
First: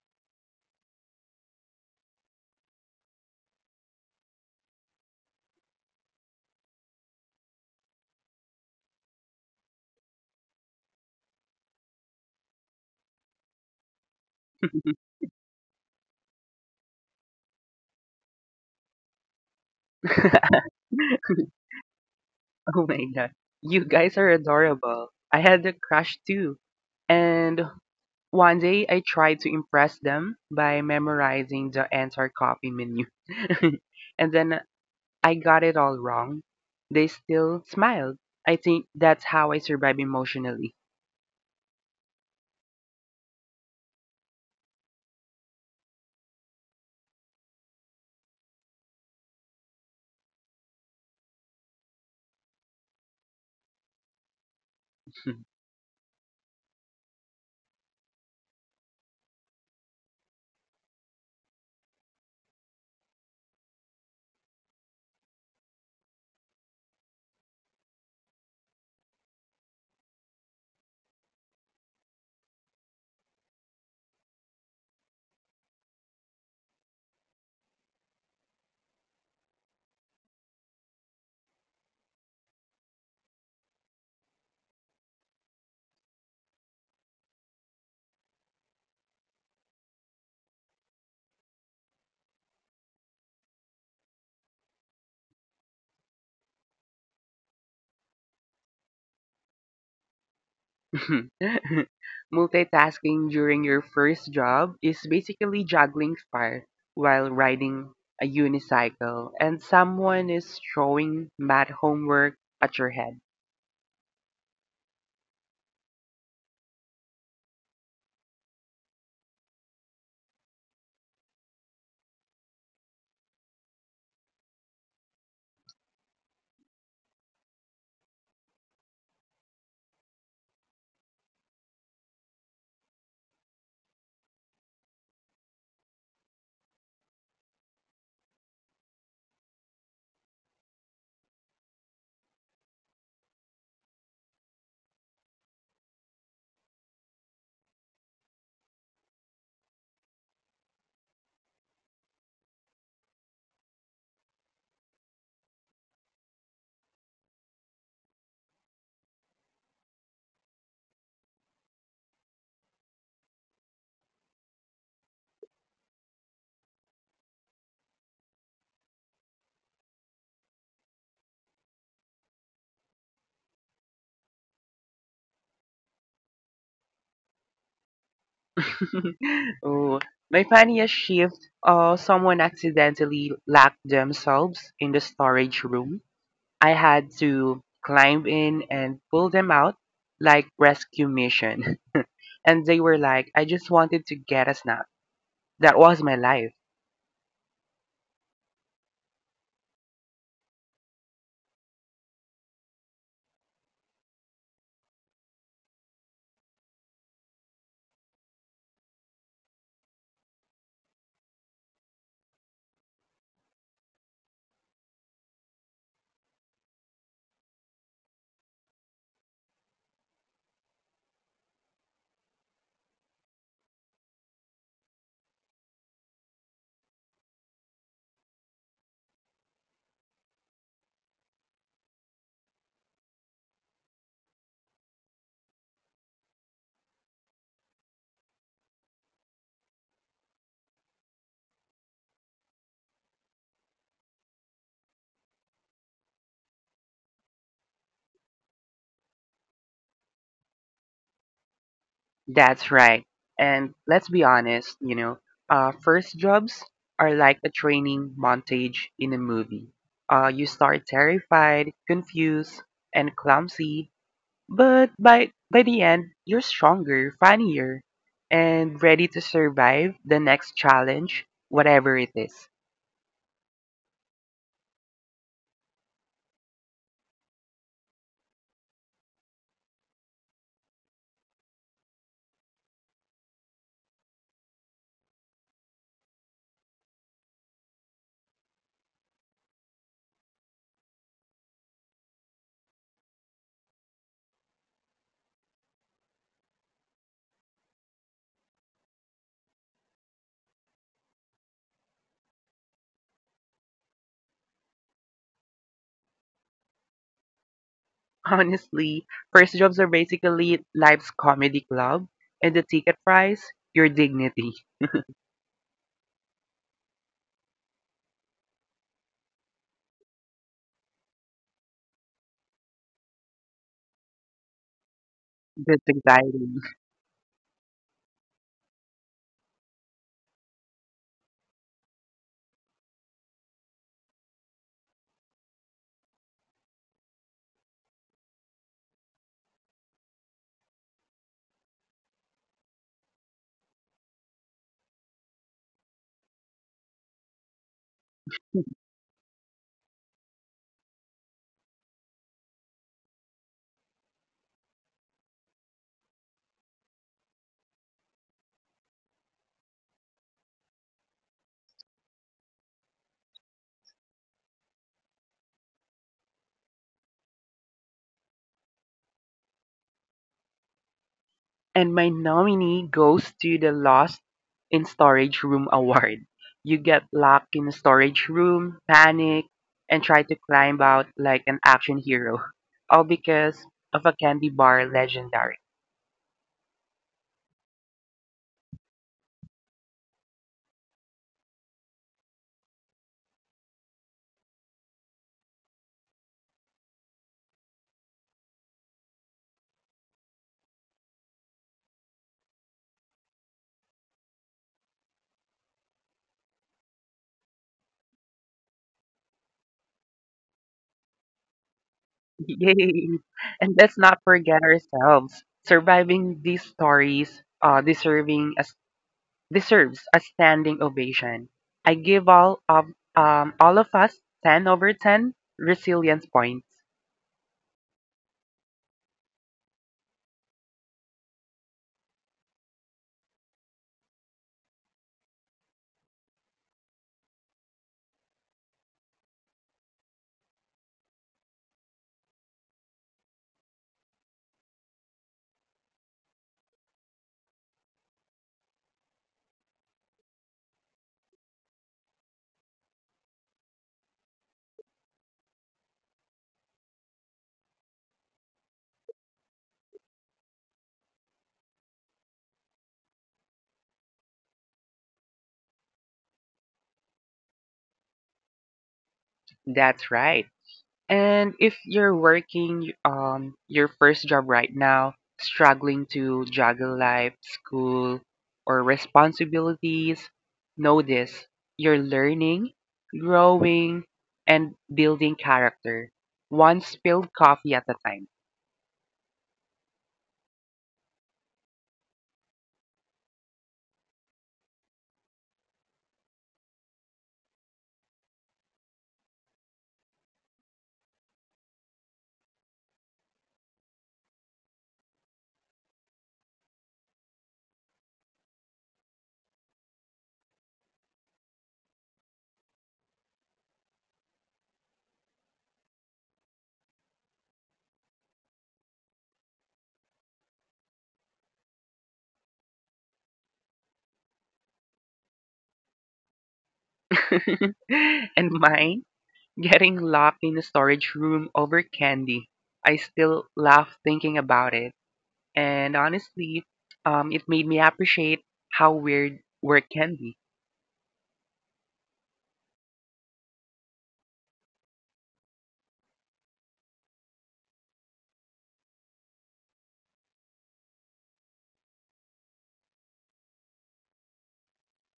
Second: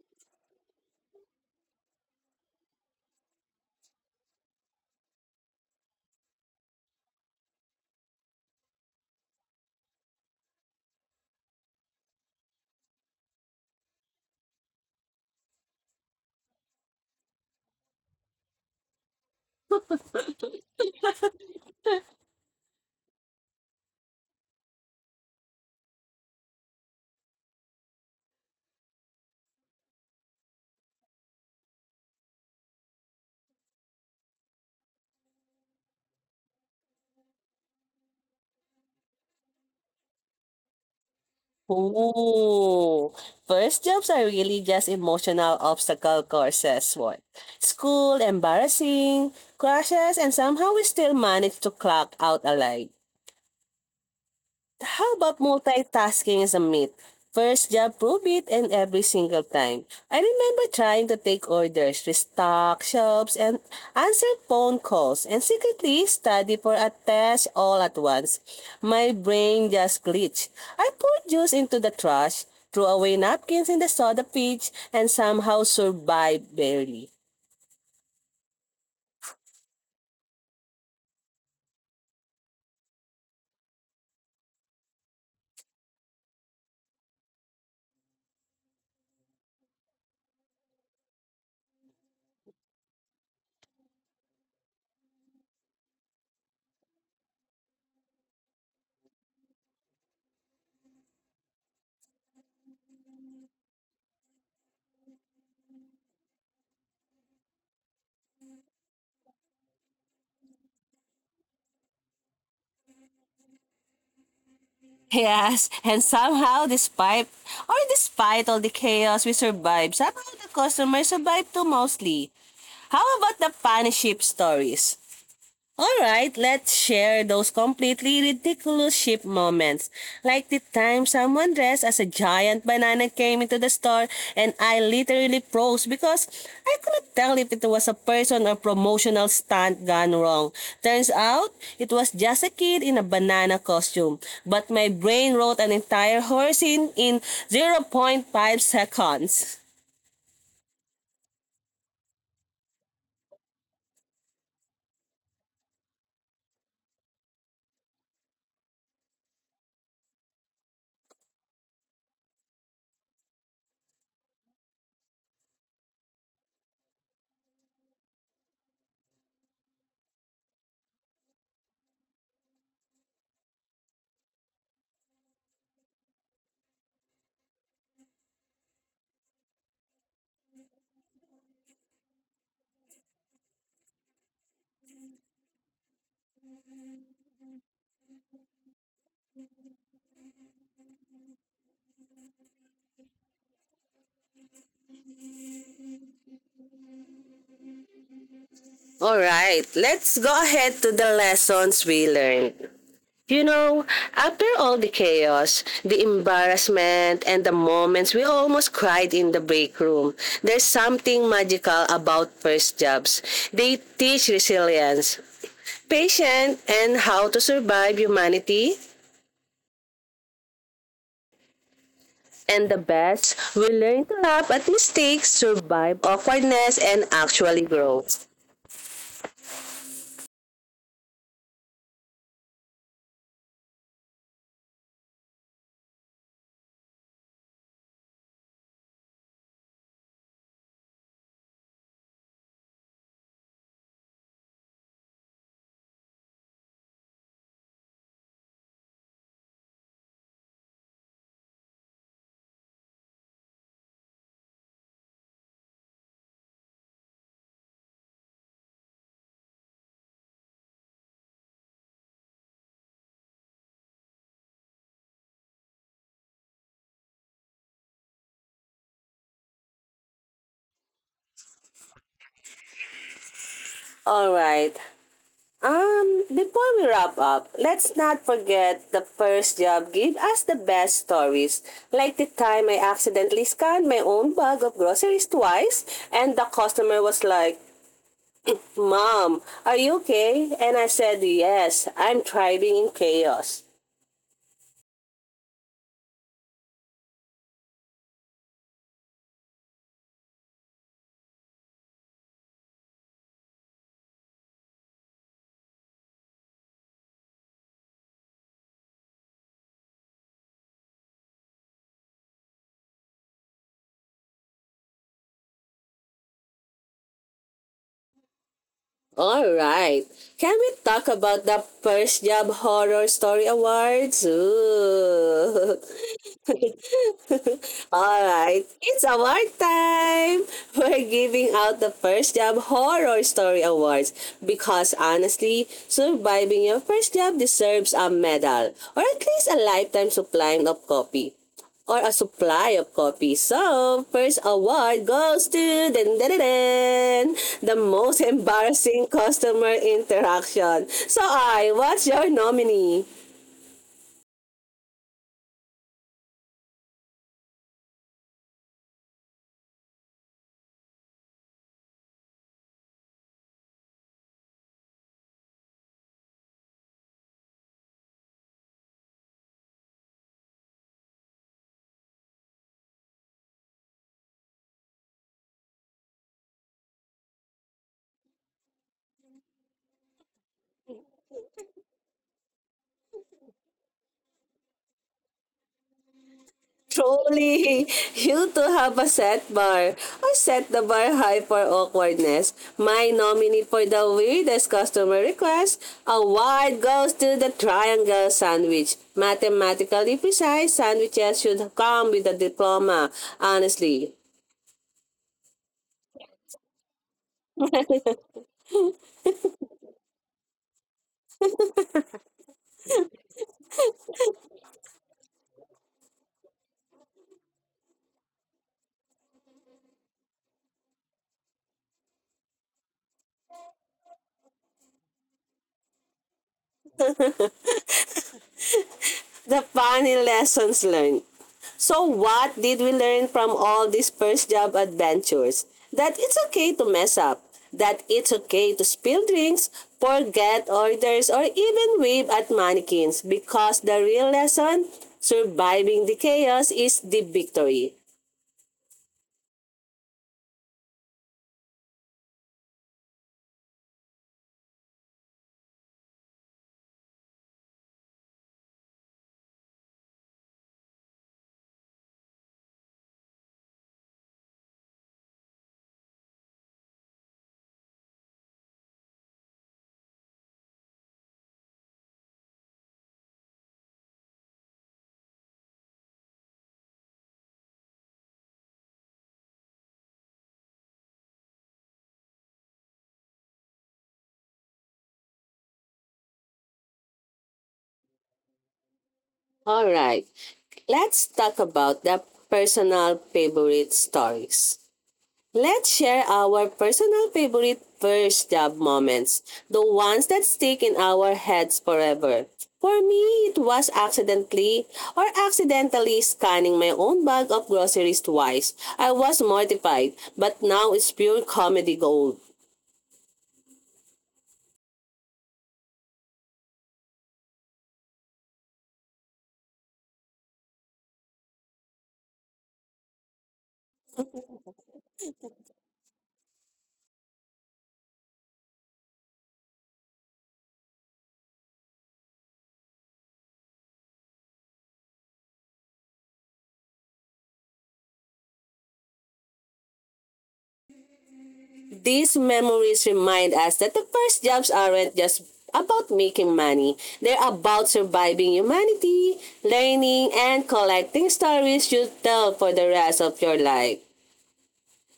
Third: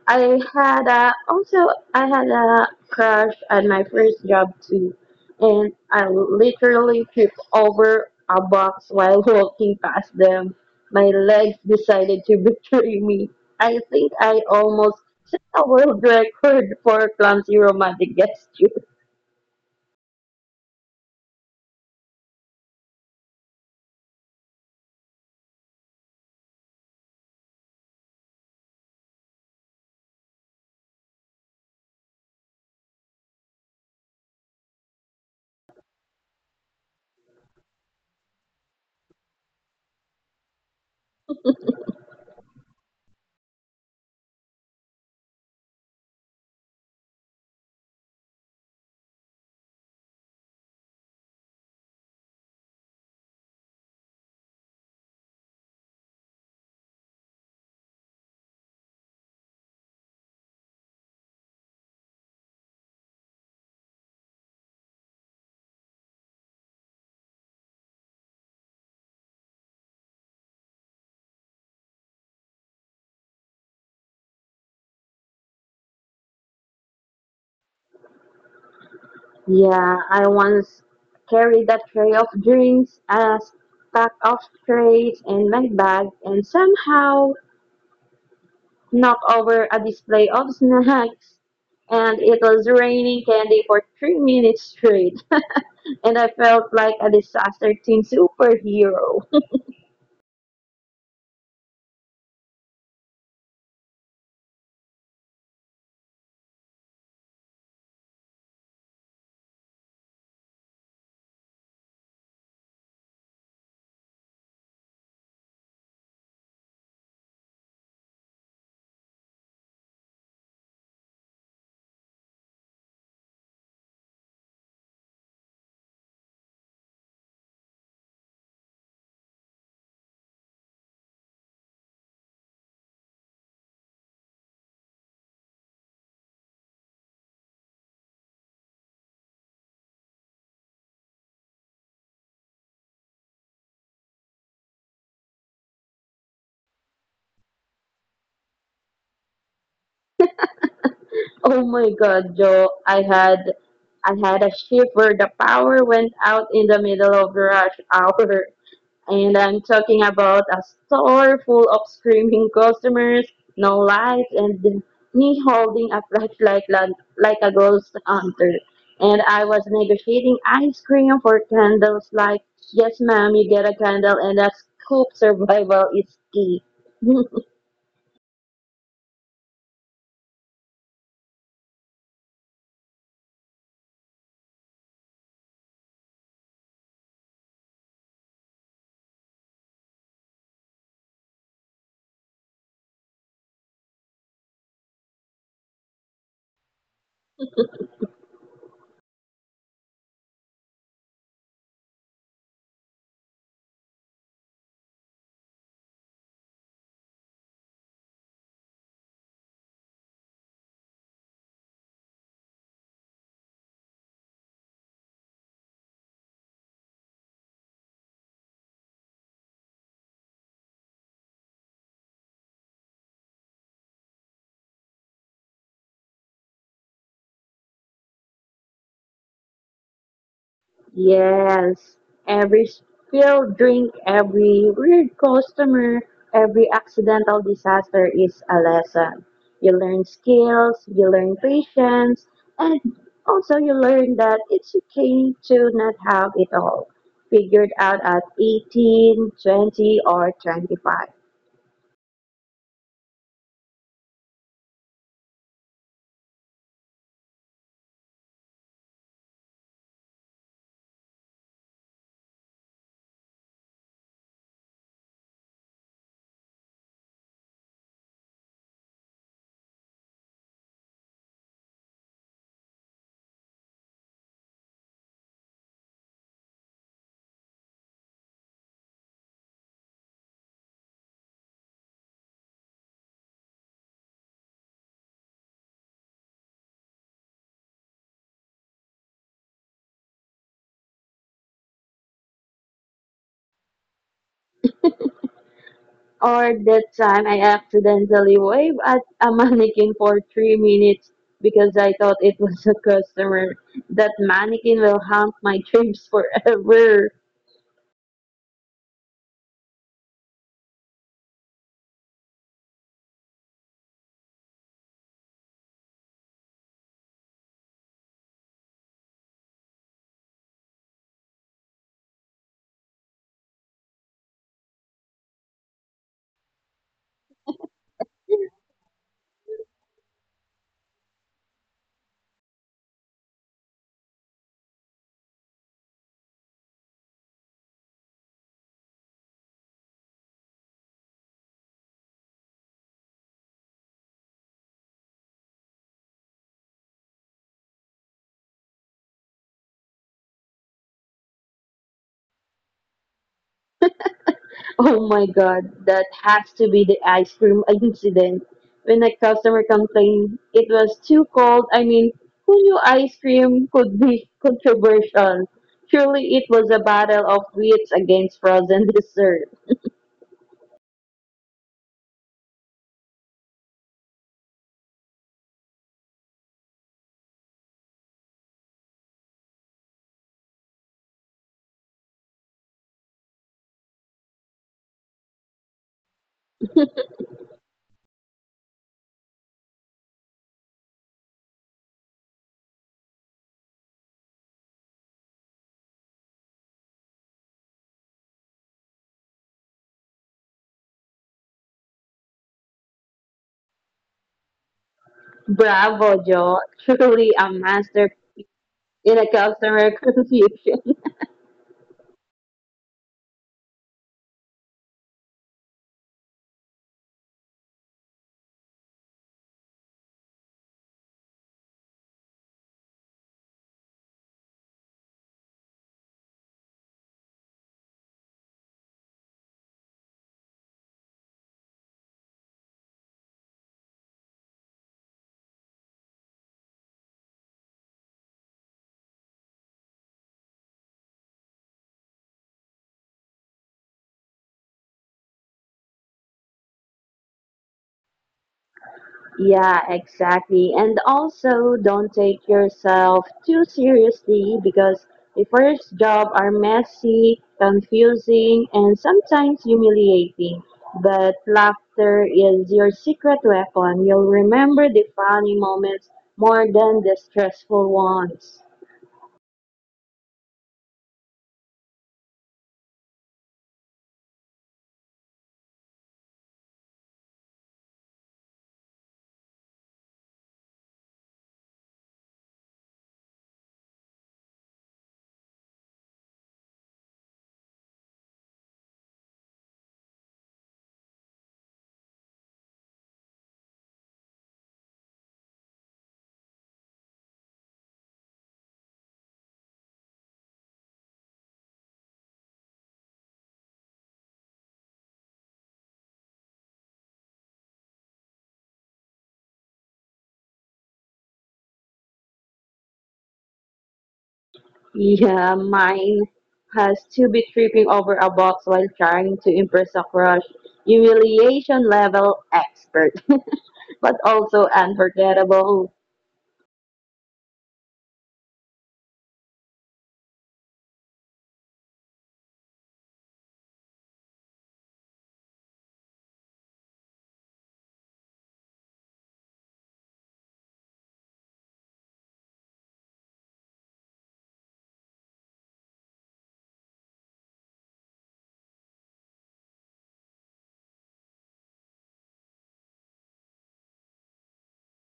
[SPEAKER 2] I I had a crush at my first job too, and I literally tripped over a box while walking past them. My legs decided to betray me. I think I almost set a world record for clumsy romantic gesture.
[SPEAKER 3] Oh my god. You guys are adorable. I had a crush too. And one day I tried to impress them by memorizing the entire coffee menu. And then I got it all wrong. They still smiled. I think that's how I survive emotionally.
[SPEAKER 1] Oh, first jobs are really just emotional obstacle courses. What? School, embarrassing, crashes, and somehow we still manage to clock out alive. How about multitasking as a myth? First job, prove it, and every single time. I remember trying to take orders, restock shops, and answer phone calls, and secretly study for a test all at once. My brain just glitched. I poured juice into the trash, threw away napkins in the soda pitch, and somehow survived barely.
[SPEAKER 2] Yeah, I once carried a tray of drinks, a stack of trays, and my bag, and somehow knocked over a display of snacks, and it was raining candy for 3 minutes straight. And I felt like a disaster team superhero.
[SPEAKER 3] Multitasking during your first job is basically juggling fire while riding a unicycle, and someone is throwing math homework at your head.
[SPEAKER 1] Yes, and somehow despite all the chaos we survived, somehow the customers survived too mostly. How about the funny ship stories? Alright, let's share those completely ridiculous ship moments. Like the time someone dressed as a giant banana came into the store and I literally froze because I couldn't tell if it was a person or promotional stunt gone wrong. Turns out, it was just a kid in a banana costume. But my brain wrote an entire horse in 0.5 seconds.
[SPEAKER 2] Oh my god, Joe, I had a shiver. The power went out in the middle of rush hour. And I'm talking about a store full of screaming customers, no lights, and me holding a flashlight like a ghost hunter. And I was negotiating ice cream for candles, like, "Yes, ma'am, you get a candle, and a scoop." Survival is key.
[SPEAKER 3] Oh, my funniest shift, someone accidentally locked themselves in the storage room. I had to climb in and pull them out like rescue mission. And they were like, "I just wanted to get a snack." That was my life.
[SPEAKER 1] Alright, let's go ahead to the lessons we learned. You know, after all the chaos, the embarrassment, and the moments we almost cried in the break room, there's something magical about first jobs. They teach resilience, patience, and how to survive humanity. And the best, we learn to laugh at mistakes, survive awkwardness, and actually grow.
[SPEAKER 2] Yes, every spilled drink, every weird customer, every accidental disaster is a lesson. You learn skills, you learn patience, and also you learn that it's okay to not have it all figured out at 18, 20, or 25.
[SPEAKER 3] That's right. And let's be honest, you know, first jobs are like a training montage in a movie. You start terrified, confused, and clumsy, but by the end, you're stronger, funnier, and ready to survive the next challenge, whatever it is.
[SPEAKER 1] All right. Before we wrap up, let's not forget the first job gave us the best stories, like the time I accidentally scanned my own bag of groceries twice, and the customer was like, "Mom, are you okay?" And I said, "Yes, I'm thriving in chaos."
[SPEAKER 2] Or that time I accidentally waved at a mannequin for 3 minutes because I thought it was a customer. That mannequin will haunt my dreams forever.
[SPEAKER 3] Honestly, first jobs are basically life's comedy club, and the ticket price, your dignity.
[SPEAKER 1] Alright, can we talk about the first job horror story awards? Ooh.
[SPEAKER 3] That's exciting.
[SPEAKER 1] All right, it's award time. We're giving out the First Job Horror Story Awards because honestly, surviving your first job deserves a medal, or at least a lifetime supply of coffee or a supply of coffee. So, first award goes to dun, dun, dun, dun, the most embarrassing customer interaction. So, I, what's your nominee?
[SPEAKER 2] Oh my god, that has to be the ice cream incident. When a customer complained it was too cold, I mean, who knew ice cream could be controversial? Surely it was a battle of wits against frozen dessert.
[SPEAKER 3] And my nominee goes to the Lost in Storage Room award. You get locked in a storage room, panic, and try to climb out like an action hero. All because of a candy bar legendary.
[SPEAKER 1] Truly, you to have a set bar. I set the bar high for awkwardness. My nominee for the weirdest customer request award goes to the triangle sandwich. Mathematically precise sandwiches should come with a diploma. Honestly,
[SPEAKER 2] Bravo, Joe. Truly a master in a customer confusion.
[SPEAKER 3] Yay! And let's not forget ourselves. Surviving these stories, deserving as deserves a standing ovation. I give all of us ten over ten resilience points.
[SPEAKER 1] the funny lessons learned. So what did we learn from all these first job adventures? That it's okay to mess up. That it's okay to spill drinks, forget orders, or even wave at mannequins because the real lesson, surviving the chaos, is the victory.
[SPEAKER 2] Yeah, exactly. And also, don't take yourself too seriously because the first job are messy, confusing, and sometimes humiliating. But laughter is your secret weapon. You'll remember the funny moments more than the stressful ones.
[SPEAKER 3] That's right. And if you're working your first job right now, struggling to juggle life, school, or responsibilities, know this. You're learning, growing, and building character. One spilled coffee at a time.
[SPEAKER 1] Alright, let's talk about the personal favorite stories. Let's share our personal favorite first job moments, the ones that stick in our heads forever. For me, it was accidentally or accidentally scanning my own bag of groceries twice. I was mortified, but now it's pure comedy gold.
[SPEAKER 2] Yeah, mine has to be tripping over a box while trying to impress a crush. Humiliation level expert, but also unforgettable.
[SPEAKER 3] And mine, getting locked in a storage room over candy. I still laugh thinking about it. And honestly, it made me appreciate how weird work can be.
[SPEAKER 1] These memories remind us that the first jobs aren't just about making money. They're about surviving humanity, learning, and collecting stories you tell for the rest of your life.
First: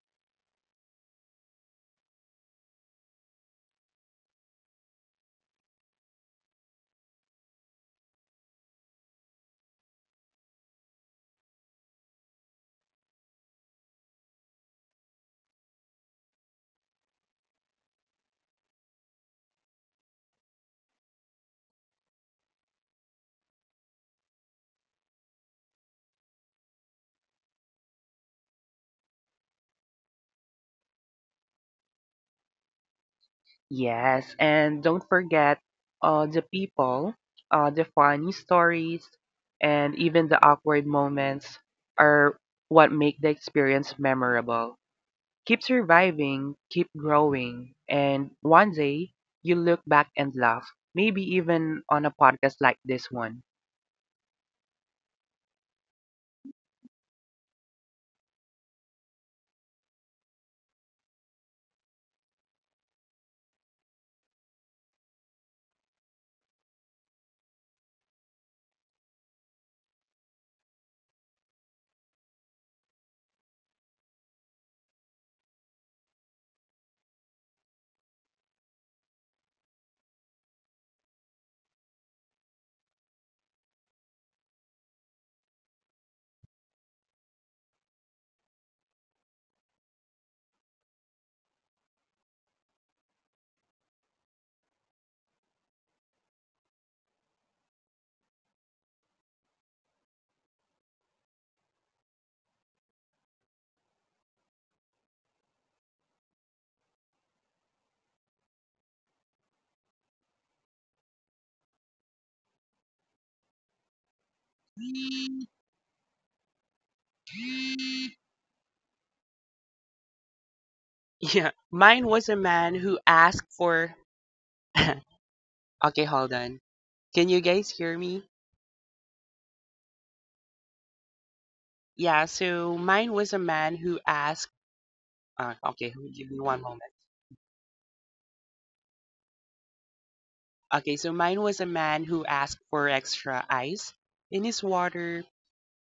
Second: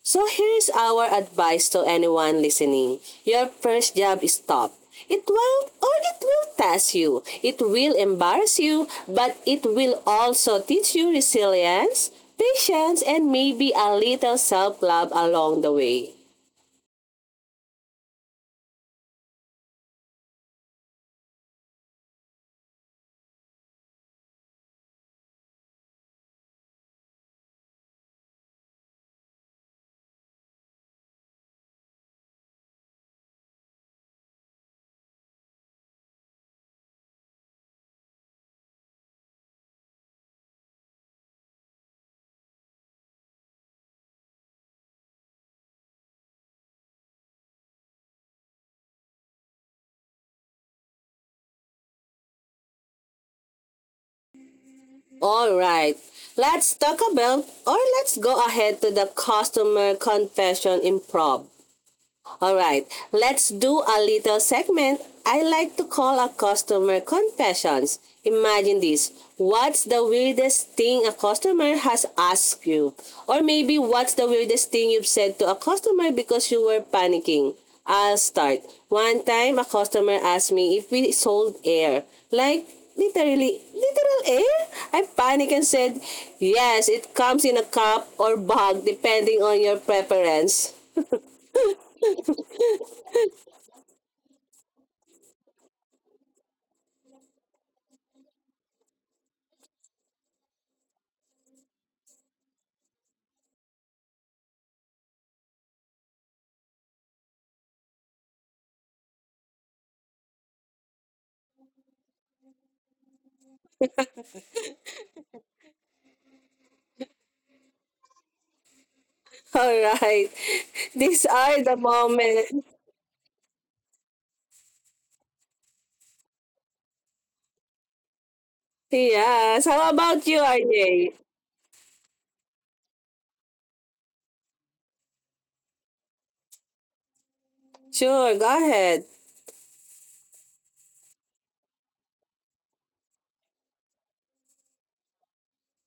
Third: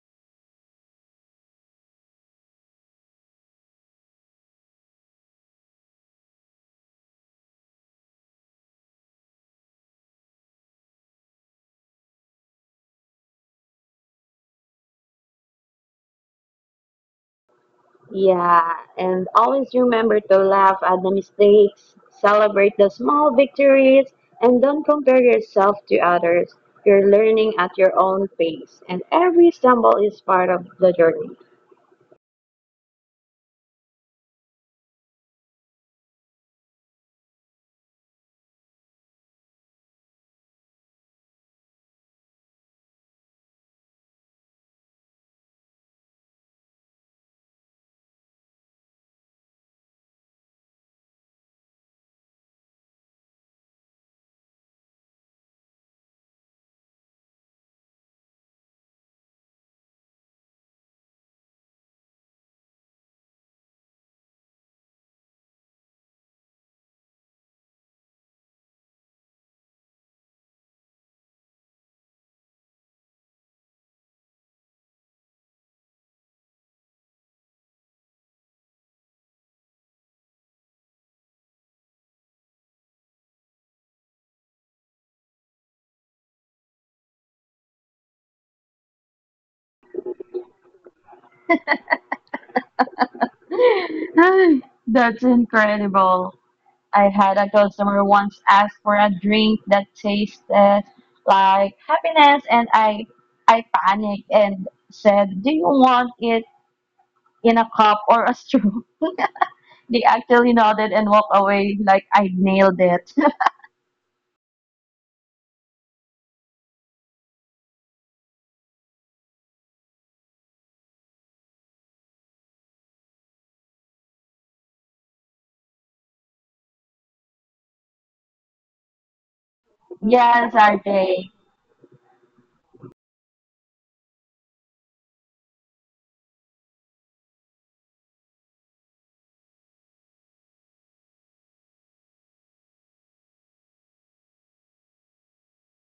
[SPEAKER 1] So here's our advice to anyone listening. Your first job is tough. It won't or it will test you. It will embarrass you, but it will also teach you resilience, patience, and maybe a little self-love along the way.
[SPEAKER 2] Yeah, and always remember to laugh at the mistakes, celebrate the small victories, and don't compare yourself to others. You're learning at your own pace, and every stumble is part of the journey.
[SPEAKER 3] Yes, and don't forget the people, the funny stories, and even the awkward moments are what make the experience memorable. Keep surviving, keep growing, and one day you look back and laugh, maybe even on a podcast like this one.
[SPEAKER 1] All right. Let's talk about or let's go ahead to the customer confession improv. All right, let's do a little segment I like to call a customer confessions. Imagine this. What's the weirdest thing a customer has asked you? Or maybe what's the weirdest thing you've said to a customer because you were panicking? I'll start. One time a customer asked me if we sold air. Like literally literal air? I panicked and said, "Yes, it comes in a cup or bag depending on your preference."
[SPEAKER 2] Ay, that's incredible. I had a customer once ask for a drink that tasted like happiness, and I panicked and said, "Do you want it in a cup or a straw?" They actually nodded and walked away like I nailed it.
[SPEAKER 1] All right. These
[SPEAKER 3] Yeah,
[SPEAKER 1] are the
[SPEAKER 3] mine was a
[SPEAKER 1] moments.
[SPEAKER 3] man who asked for. Okay, hold on. Can you guys hear me?
[SPEAKER 1] Yes. How about you,
[SPEAKER 2] Yes, are
[SPEAKER 1] RJ?
[SPEAKER 2] they?
[SPEAKER 3] Yeah, so mine was a man who asked, okay, give me one moment.
[SPEAKER 1] Sure, go ahead.
[SPEAKER 3] Okay, so mine was a man who asked for extra ice in his water,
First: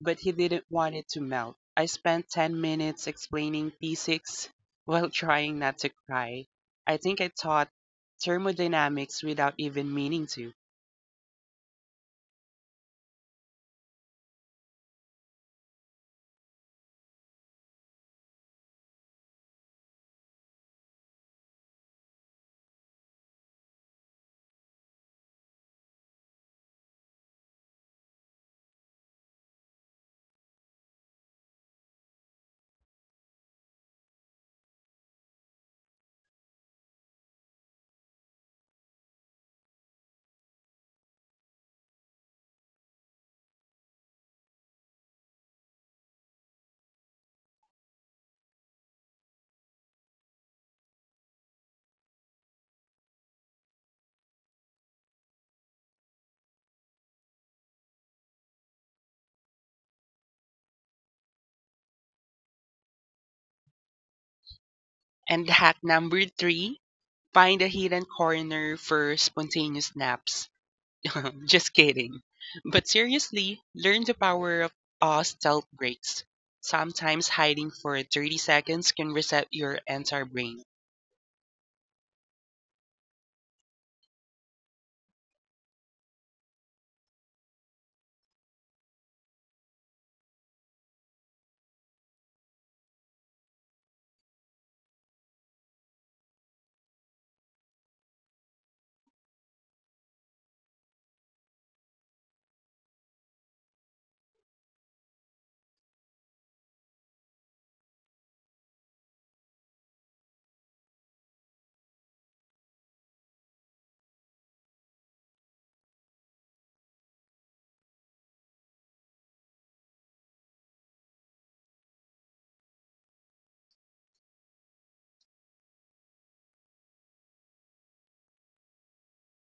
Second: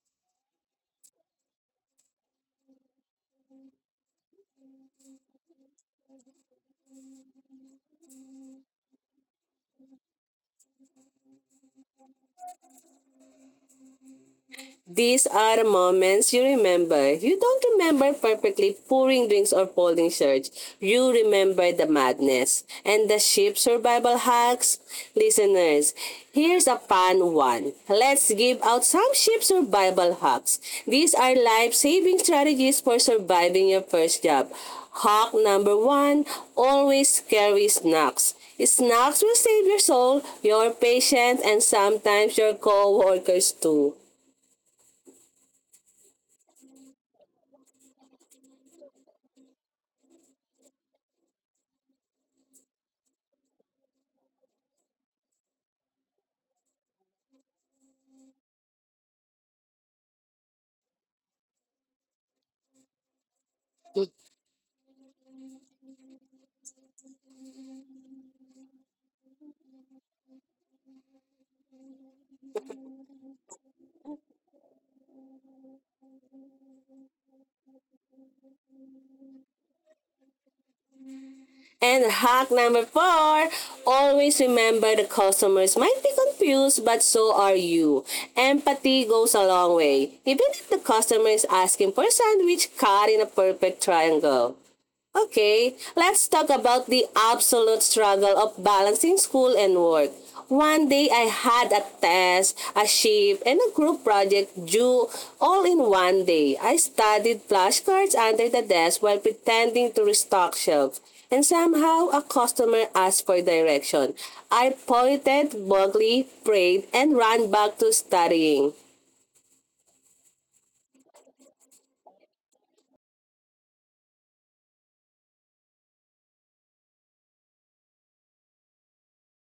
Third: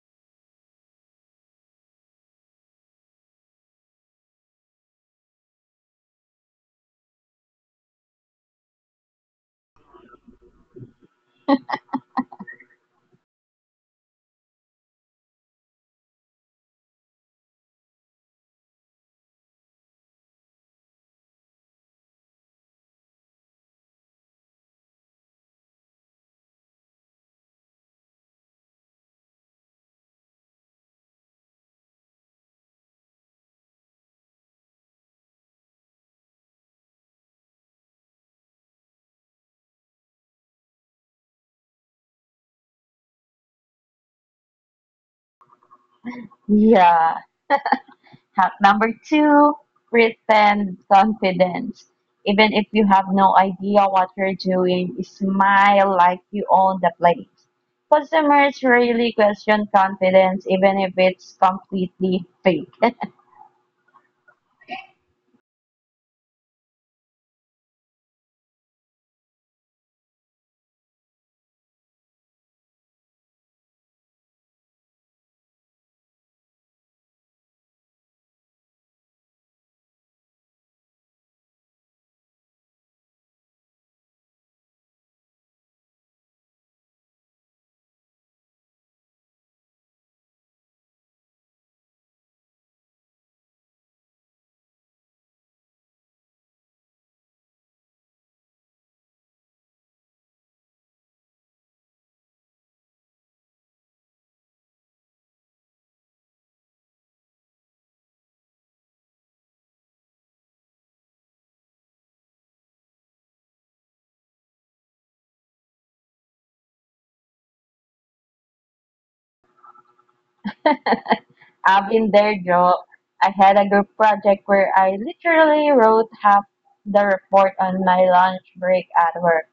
[SPEAKER 3] but he didn't want it to melt. I spent 10 minutes explaining P6 while trying not to cry. I think I taught thermodynamics without even meaning to.
[SPEAKER 1] These are moments you remember. You don't remember perfectly pouring drinks or folding shirts. You remember the madness and the ship survival hacks. Listeners, here's a fun one. Let's give out some ship survival hacks. These are life-saving strategies for surviving your first job. Hack number one, always carry snacks. Snacks will save your soul, your patience, and sometimes your co-workers too.
[SPEAKER 2] Yeah. Hack number two, pretend confidence. Even if you have no idea what you're doing, smile like you own the place. Customers really question confidence even if it's completely fake.
[SPEAKER 3] And hack number three, find a hidden corner for spontaneous naps. Just kidding. But seriously, learn the power of stealth breaks. Sometimes hiding for 30 seconds can reset your entire brain.
[SPEAKER 1] And hack number four, always remember the customers might be confused, but so are you. Empathy goes a long way, even if the customer is asking for a sandwich cut in a perfect triangle. Okay, let's talk about the absolute struggle of balancing school and work. One day I had a test, a shift, and a group project due all in one day. I studied flashcards under the desk while pretending to restock shelves. And somehow a customer asked for direction. I pointed, vaguely prayed, and ran back to studying.
[SPEAKER 2] I've been there, Joe. I had a group project where I literally wrote half the report on my lunch break at work.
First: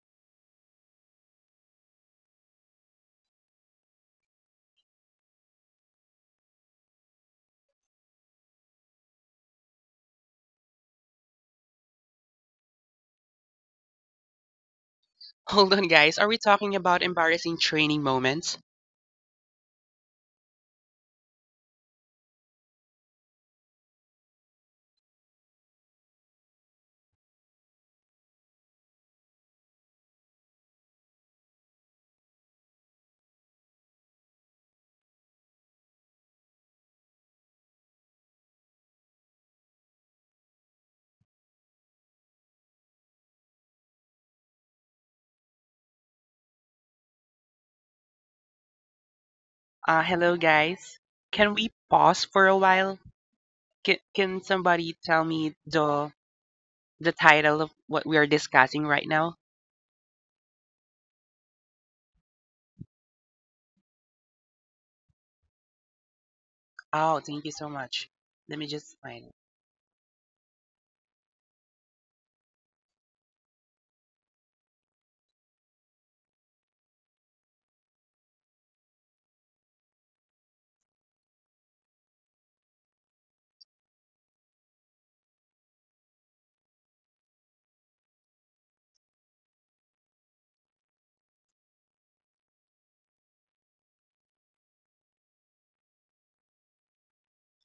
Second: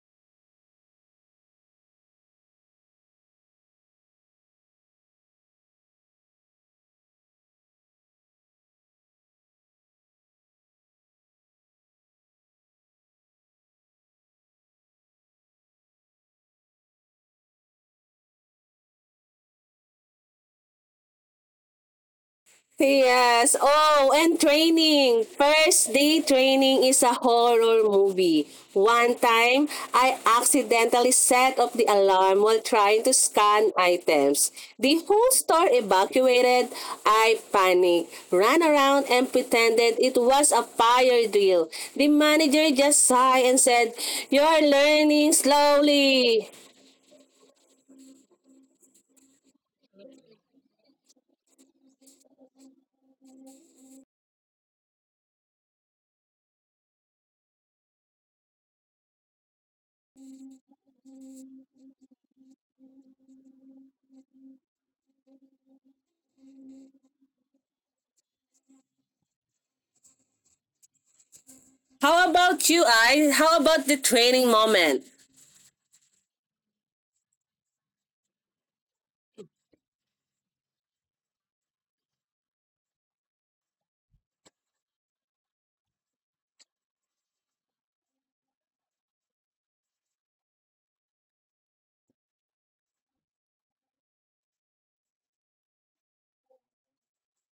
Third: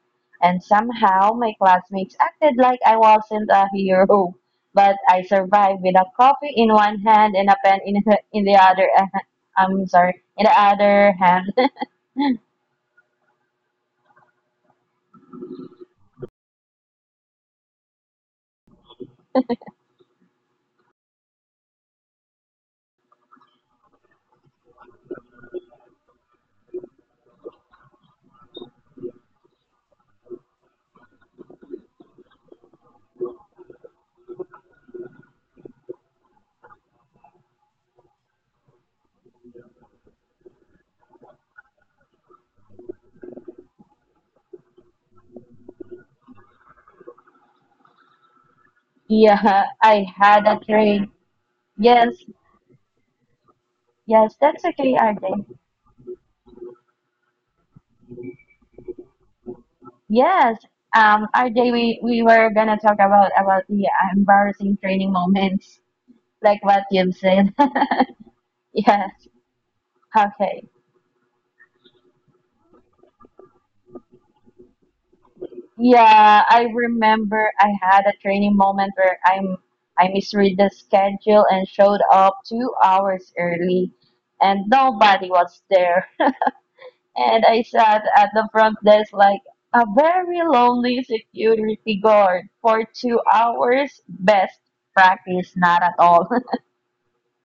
[SPEAKER 2] And somehow my classmates acted like I wasn't a hero. But I survived with a coffee in one hand and a pen in the other hand. I'm sorry, in the other hand.
[SPEAKER 3] Hold on, guys. Are we talking about embarrassing training moments?
[SPEAKER 1] Yes. Oh, and training. First day training is a horror movie. One time, I accidentally set off the alarm while trying to scan items. The whole store evacuated. I panicked, ran around, and pretended it was a fire drill. The manager just sighed and said, "You're learning slowly."
[SPEAKER 2] Yeah, I
[SPEAKER 3] Hello,
[SPEAKER 2] had a
[SPEAKER 3] guys.
[SPEAKER 2] train.
[SPEAKER 3] Can we pause
[SPEAKER 2] Yes,
[SPEAKER 3] for a while? Can
[SPEAKER 2] yes, that's
[SPEAKER 3] somebody
[SPEAKER 2] okay,
[SPEAKER 3] tell me
[SPEAKER 2] RJ.
[SPEAKER 3] the title of what we are discussing right now?
[SPEAKER 2] Yes, RJ, we were gonna talk about the embarrassing training moments, like what
[SPEAKER 3] Oh,
[SPEAKER 2] you've
[SPEAKER 3] thank you
[SPEAKER 2] said.
[SPEAKER 3] so much. Let me just find
[SPEAKER 2] Yes. Okay.
[SPEAKER 1] How about you, I? How about the training moment?
[SPEAKER 2] Yeah, I remember I had a training moment where I misread the schedule and showed up 2 hours early, and nobody was there. And I sat at the front desk like a very lonely security guard for 2 hours. Best practice, not at all.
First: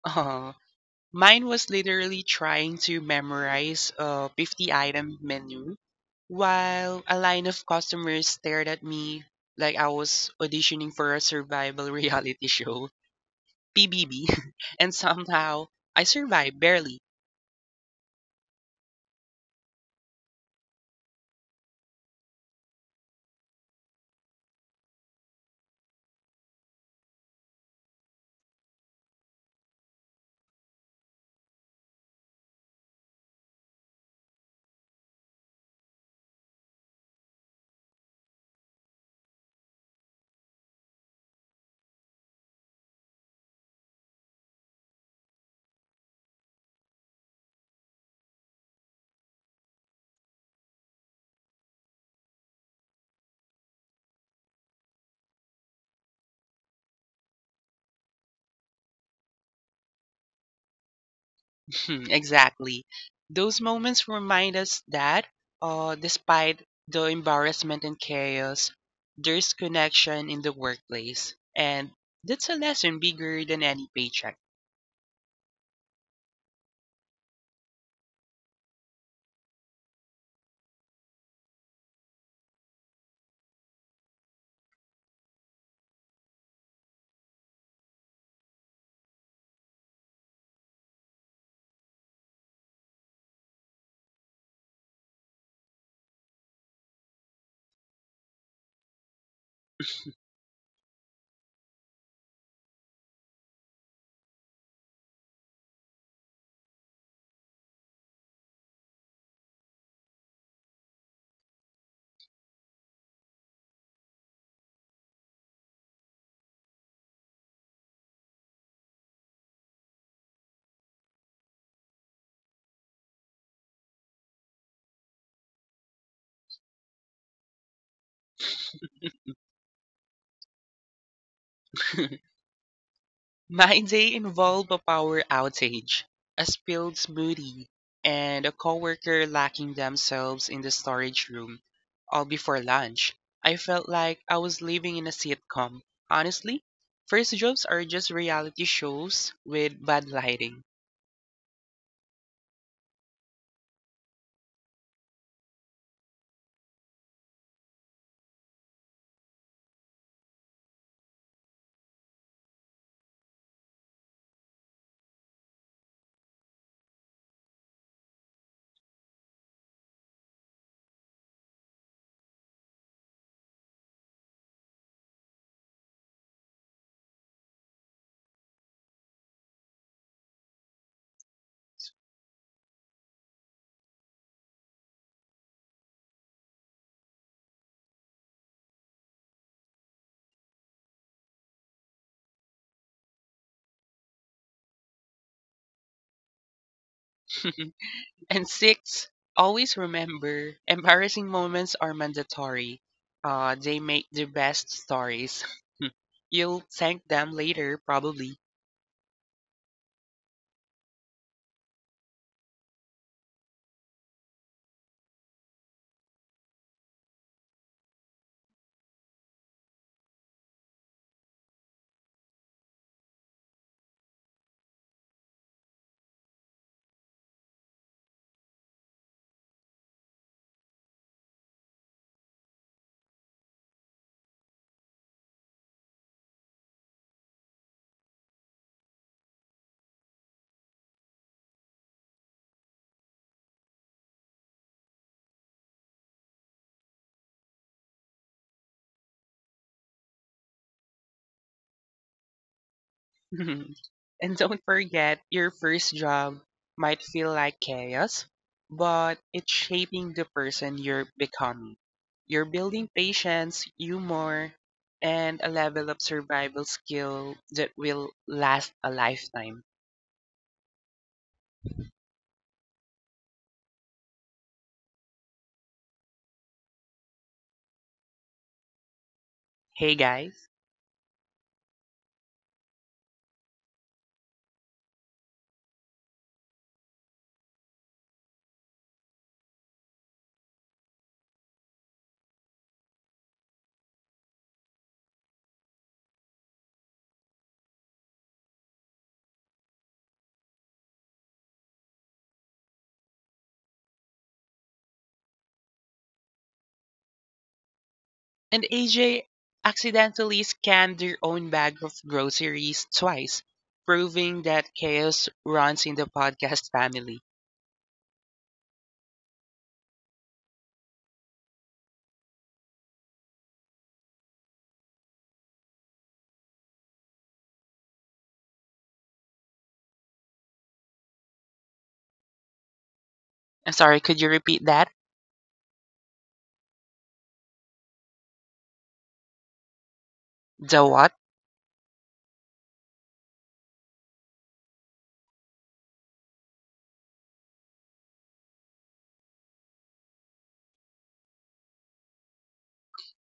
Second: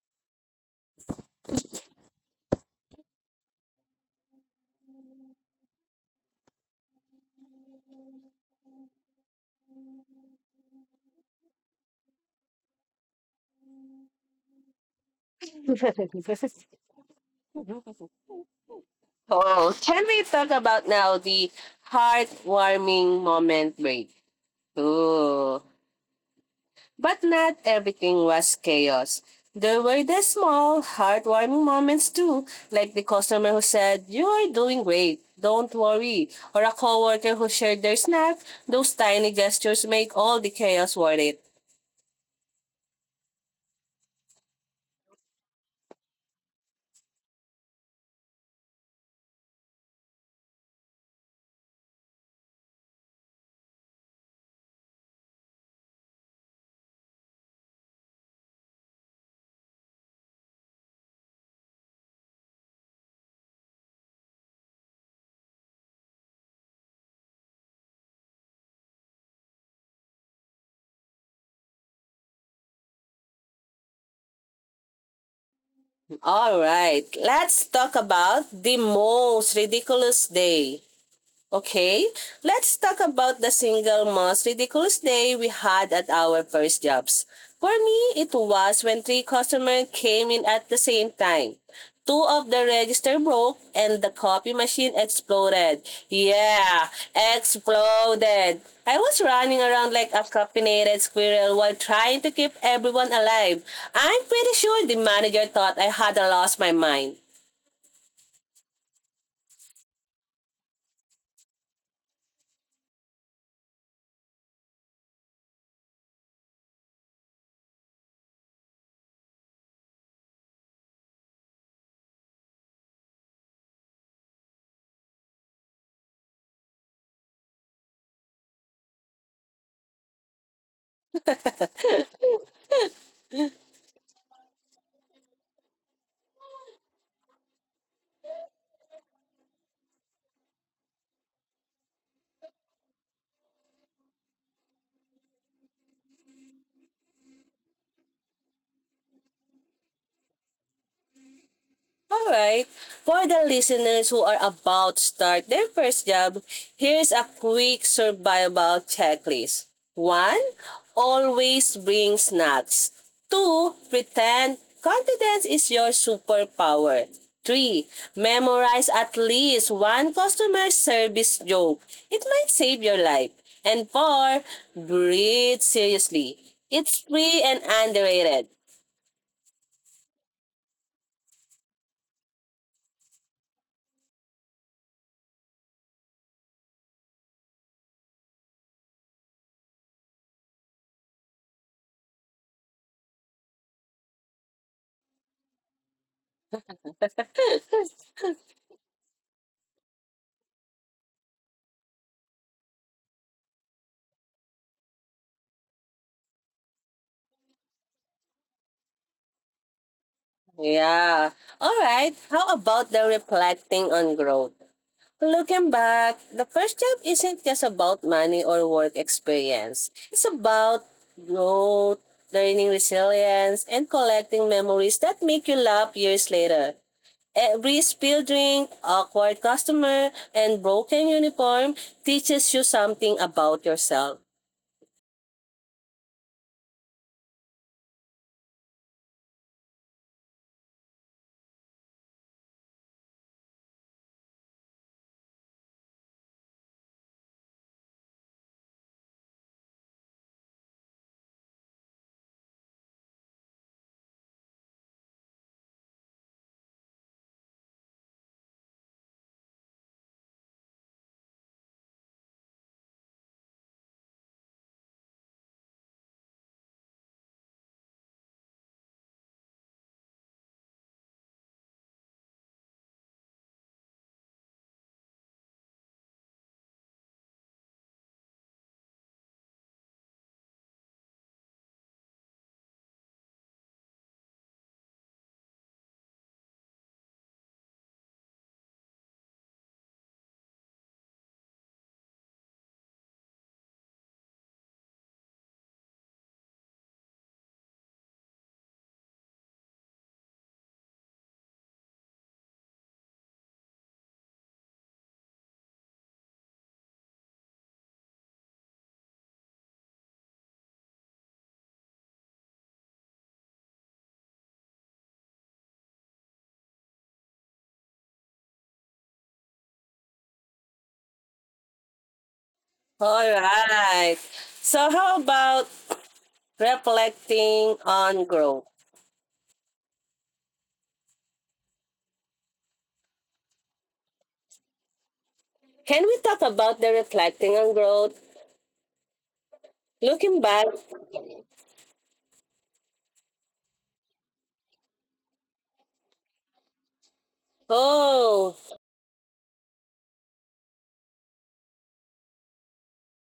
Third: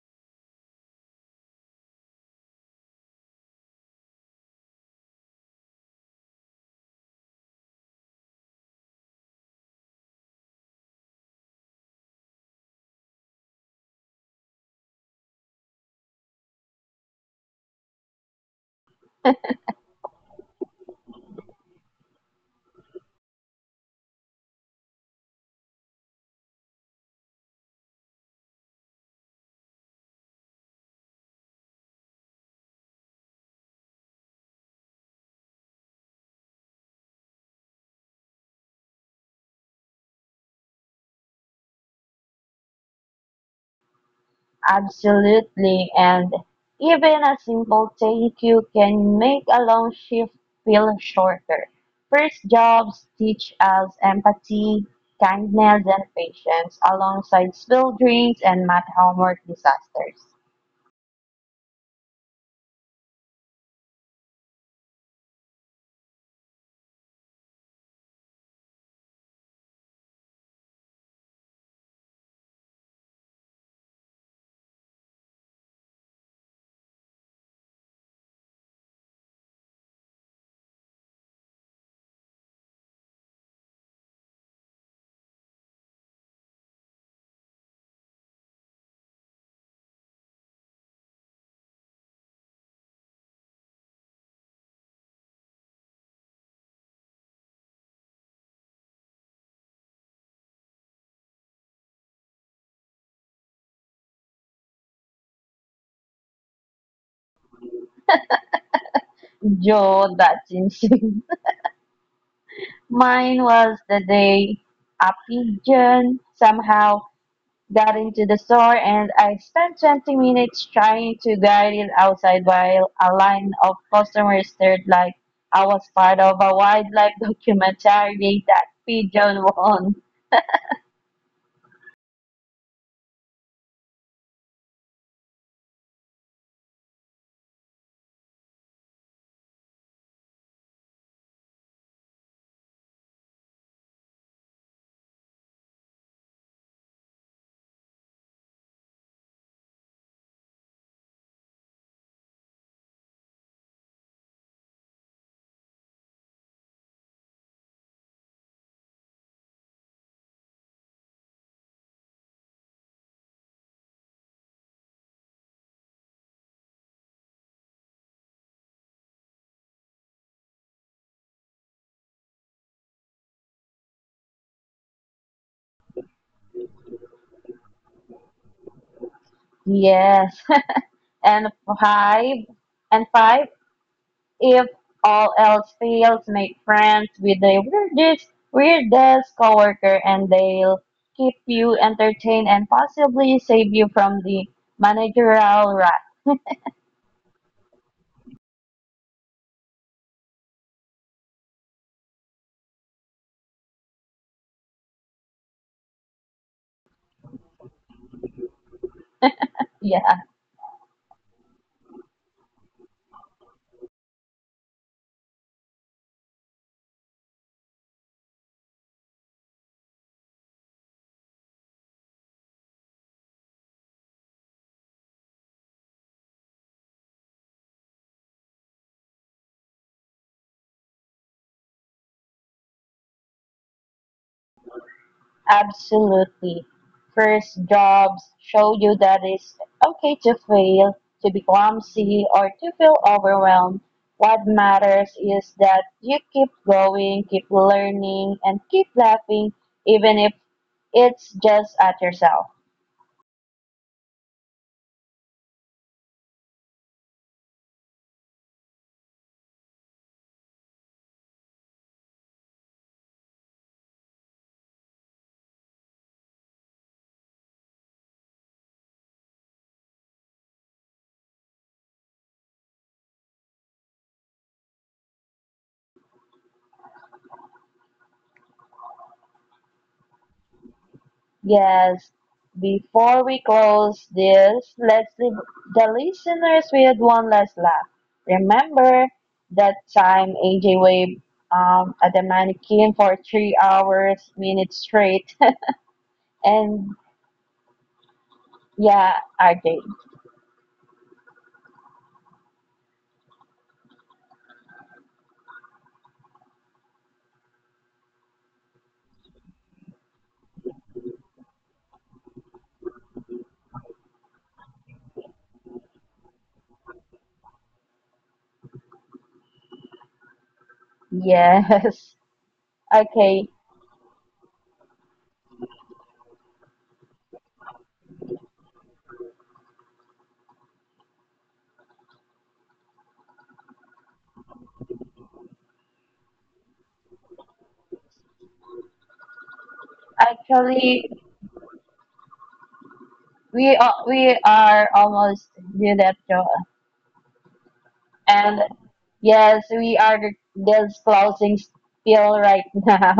[SPEAKER 3] it. Mine was literally trying to memorize a 50 item menu while a line of customers stared at me like I was auditioning for a survival reality show, PBB, and somehow I survived barely.
[SPEAKER 1] Oh, can we talk about now the heartwarming moment break? Ooh. But not everything was chaos. There were the small, heartwarming moments too, like the customer who said, "You are doing great, don't worry," or a coworker who shared their snack. Those tiny gestures make all the chaos worth it.
[SPEAKER 2] Absolutely, and even a simple thank you can make a long shift feel shorter. First jobs teach us empathy, kindness, and patience alongside spilled drinks and math homework disasters.
[SPEAKER 3] Exactly. Those moments remind us that, despite the embarrassment and chaos, there's connection in the workplace, and that's a lesson bigger than any paycheck.
[SPEAKER 1] All right, let's talk about the most ridiculous day. Okay, let's talk about the single most ridiculous day we had at our first jobs. For me, it was when three customers came in at the same time. Two of the register broke and the copy machine exploded. Yeah, exploded. I was running around like a caffeinated squirrel while trying to keep everyone alive. I'm pretty sure the manager thought I had lost my mind.
[SPEAKER 2] Joe, that's insane. Mine was the day a pigeon somehow got into the store and I spent 20 minutes trying to guide it outside while a line of customers stared like I was part of a wildlife documentary. That pigeon won.
[SPEAKER 3] My day involved a power outage, a spilled smoothie, and a coworker locking themselves in the storage room all before lunch. I felt like I was living in a sitcom. Honestly, first jobs are just reality shows with bad lighting.
[SPEAKER 1] Alright, for the listeners who are about to start their first job, here's a quick survival checklist. One, always bring snacks. Two, pretend confidence is your superpower. Three, memorize at least one customer service joke. It might save your life. And four, breathe seriously. It's free and underrated.
[SPEAKER 2] Yes. And five, and five, if all else fails, make friends with the weirdest coworker, and they'll keep you entertained and possibly save you from the managerial rat.
[SPEAKER 3] And six, always remember embarrassing moments are mandatory. They make the best stories. You'll thank them later, probably.
[SPEAKER 2] Yeah.
[SPEAKER 1] Yeah. All right. How about the reflecting on growth? Looking back, the first job isn't just about money or work experience. It's about growth, learning resilience, and collecting memories that make you laugh years later. Every spilled drink, awkward customer, and broken uniform teaches you something about yourself.
[SPEAKER 2] Absolutely. First jobs show you that it's okay to fail, to be clumsy, or to feel overwhelmed. What matters is that you keep going, keep learning, and keep laughing, even if it's just at yourself.
[SPEAKER 3] And don't forget, your first job might feel like chaos, but it's shaping the person you're becoming. You're building patience, humor, and a level of survival skill that will last a lifetime. Hey guys.
[SPEAKER 2] Yes, before we close this, let's leave the listeners with one last laugh. Remember that time AJ waved at the mannequin for minutes straight. And yeah, RJ.
[SPEAKER 3] And AJ accidentally scanned their own bag of groceries twice, proving that chaos runs in the podcast family.
[SPEAKER 2] Yes.
[SPEAKER 1] All
[SPEAKER 2] Okay.
[SPEAKER 1] right. So, how about reflecting on growth?
[SPEAKER 3] I'm sorry, could you repeat that?
[SPEAKER 1] Can we talk about the reflecting on growth? Looking back,
[SPEAKER 3] The
[SPEAKER 2] Actually,
[SPEAKER 3] what?
[SPEAKER 2] we are almost due that show.
[SPEAKER 1] oh,
[SPEAKER 2] And yes, we are just closing spiel right now.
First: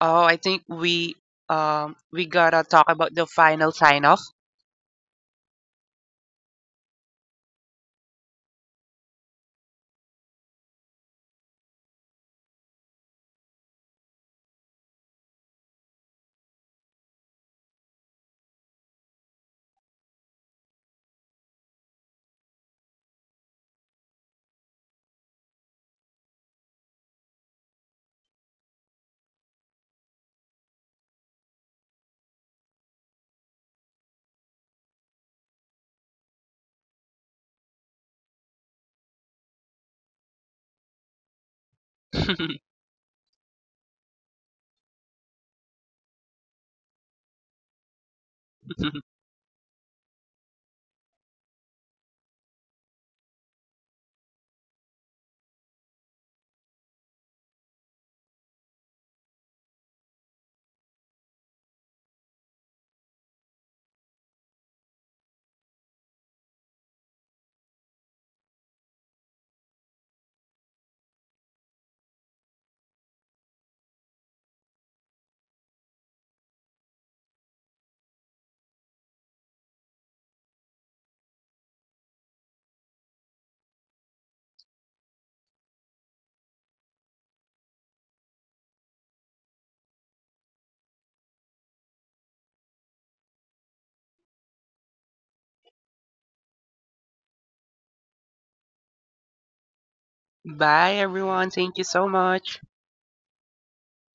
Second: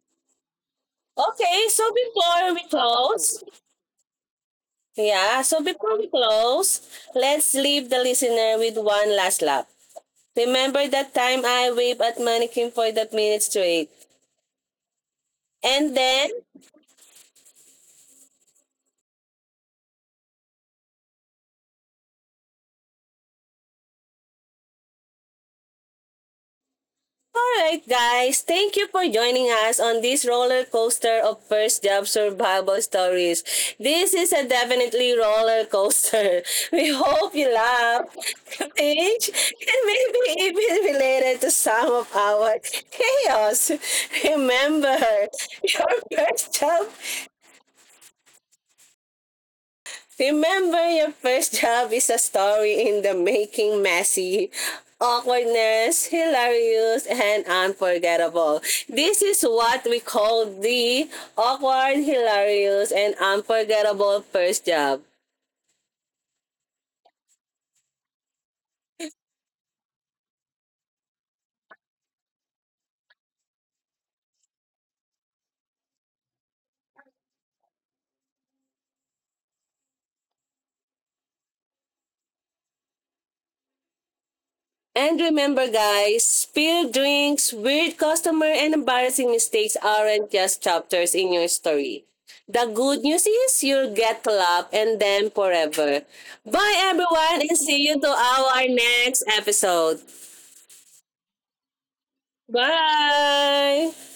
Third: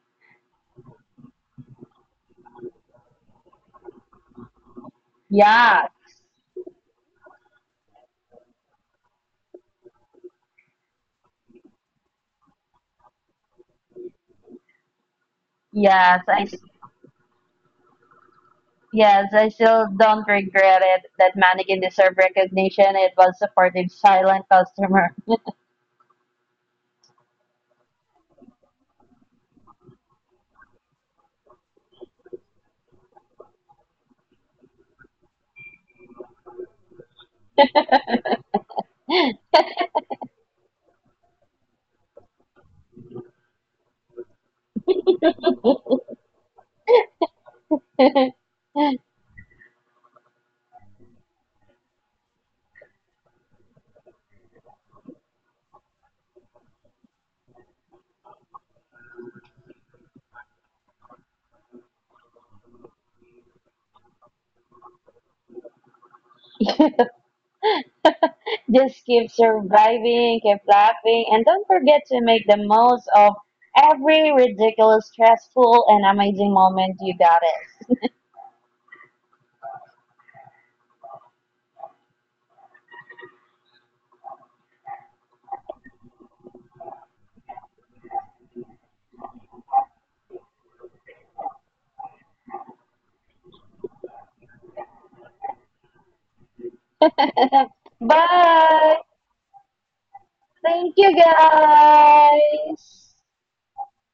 [SPEAKER 3] Oh, I think we
[SPEAKER 1] okay. So before
[SPEAKER 3] gotta
[SPEAKER 1] we
[SPEAKER 3] talk about the
[SPEAKER 1] close,
[SPEAKER 3] final sign off.
[SPEAKER 1] yeah, so
[SPEAKER 2] Yeah.
[SPEAKER 1] before we close, let's leave the listener with one last laugh. Remember that time I waved at mannequin for that minute straight. And
[SPEAKER 2] Yes,
[SPEAKER 1] then
[SPEAKER 2] I yes, I still don't regret it. That mannequin deserved recognition. It was supportive, silent customer.
[SPEAKER 1] alright, guys, thank you for joining us on this roller coaster of first job survival stories. This is a definitely roller coaster. We hope you laugh, cringe, and maybe even related to some of our chaos. Remember, your first job, remember your first job is a story in the making messy. Awkwardness, hilarious, and unforgettable. This is what we call the awkward, hilarious, and unforgettable first job.
[SPEAKER 2] Just keep surviving, keep laughing, and don't forget to make the most of every ridiculous, stressful, and amazing moment you got
[SPEAKER 1] And remember, guys, spilled drinks, weird customer, and embarrassing mistakes aren't just chapters in your story. The good news is you'll get to laugh and them forever. Bye, everyone, and
[SPEAKER 2] it.
[SPEAKER 1] see you to our
[SPEAKER 2] Bye.
[SPEAKER 1] next episode.
[SPEAKER 2] Thank
[SPEAKER 3] Bye
[SPEAKER 2] you,
[SPEAKER 3] everyone. Thank you so much.
[SPEAKER 2] guys.
[SPEAKER 1] Bye!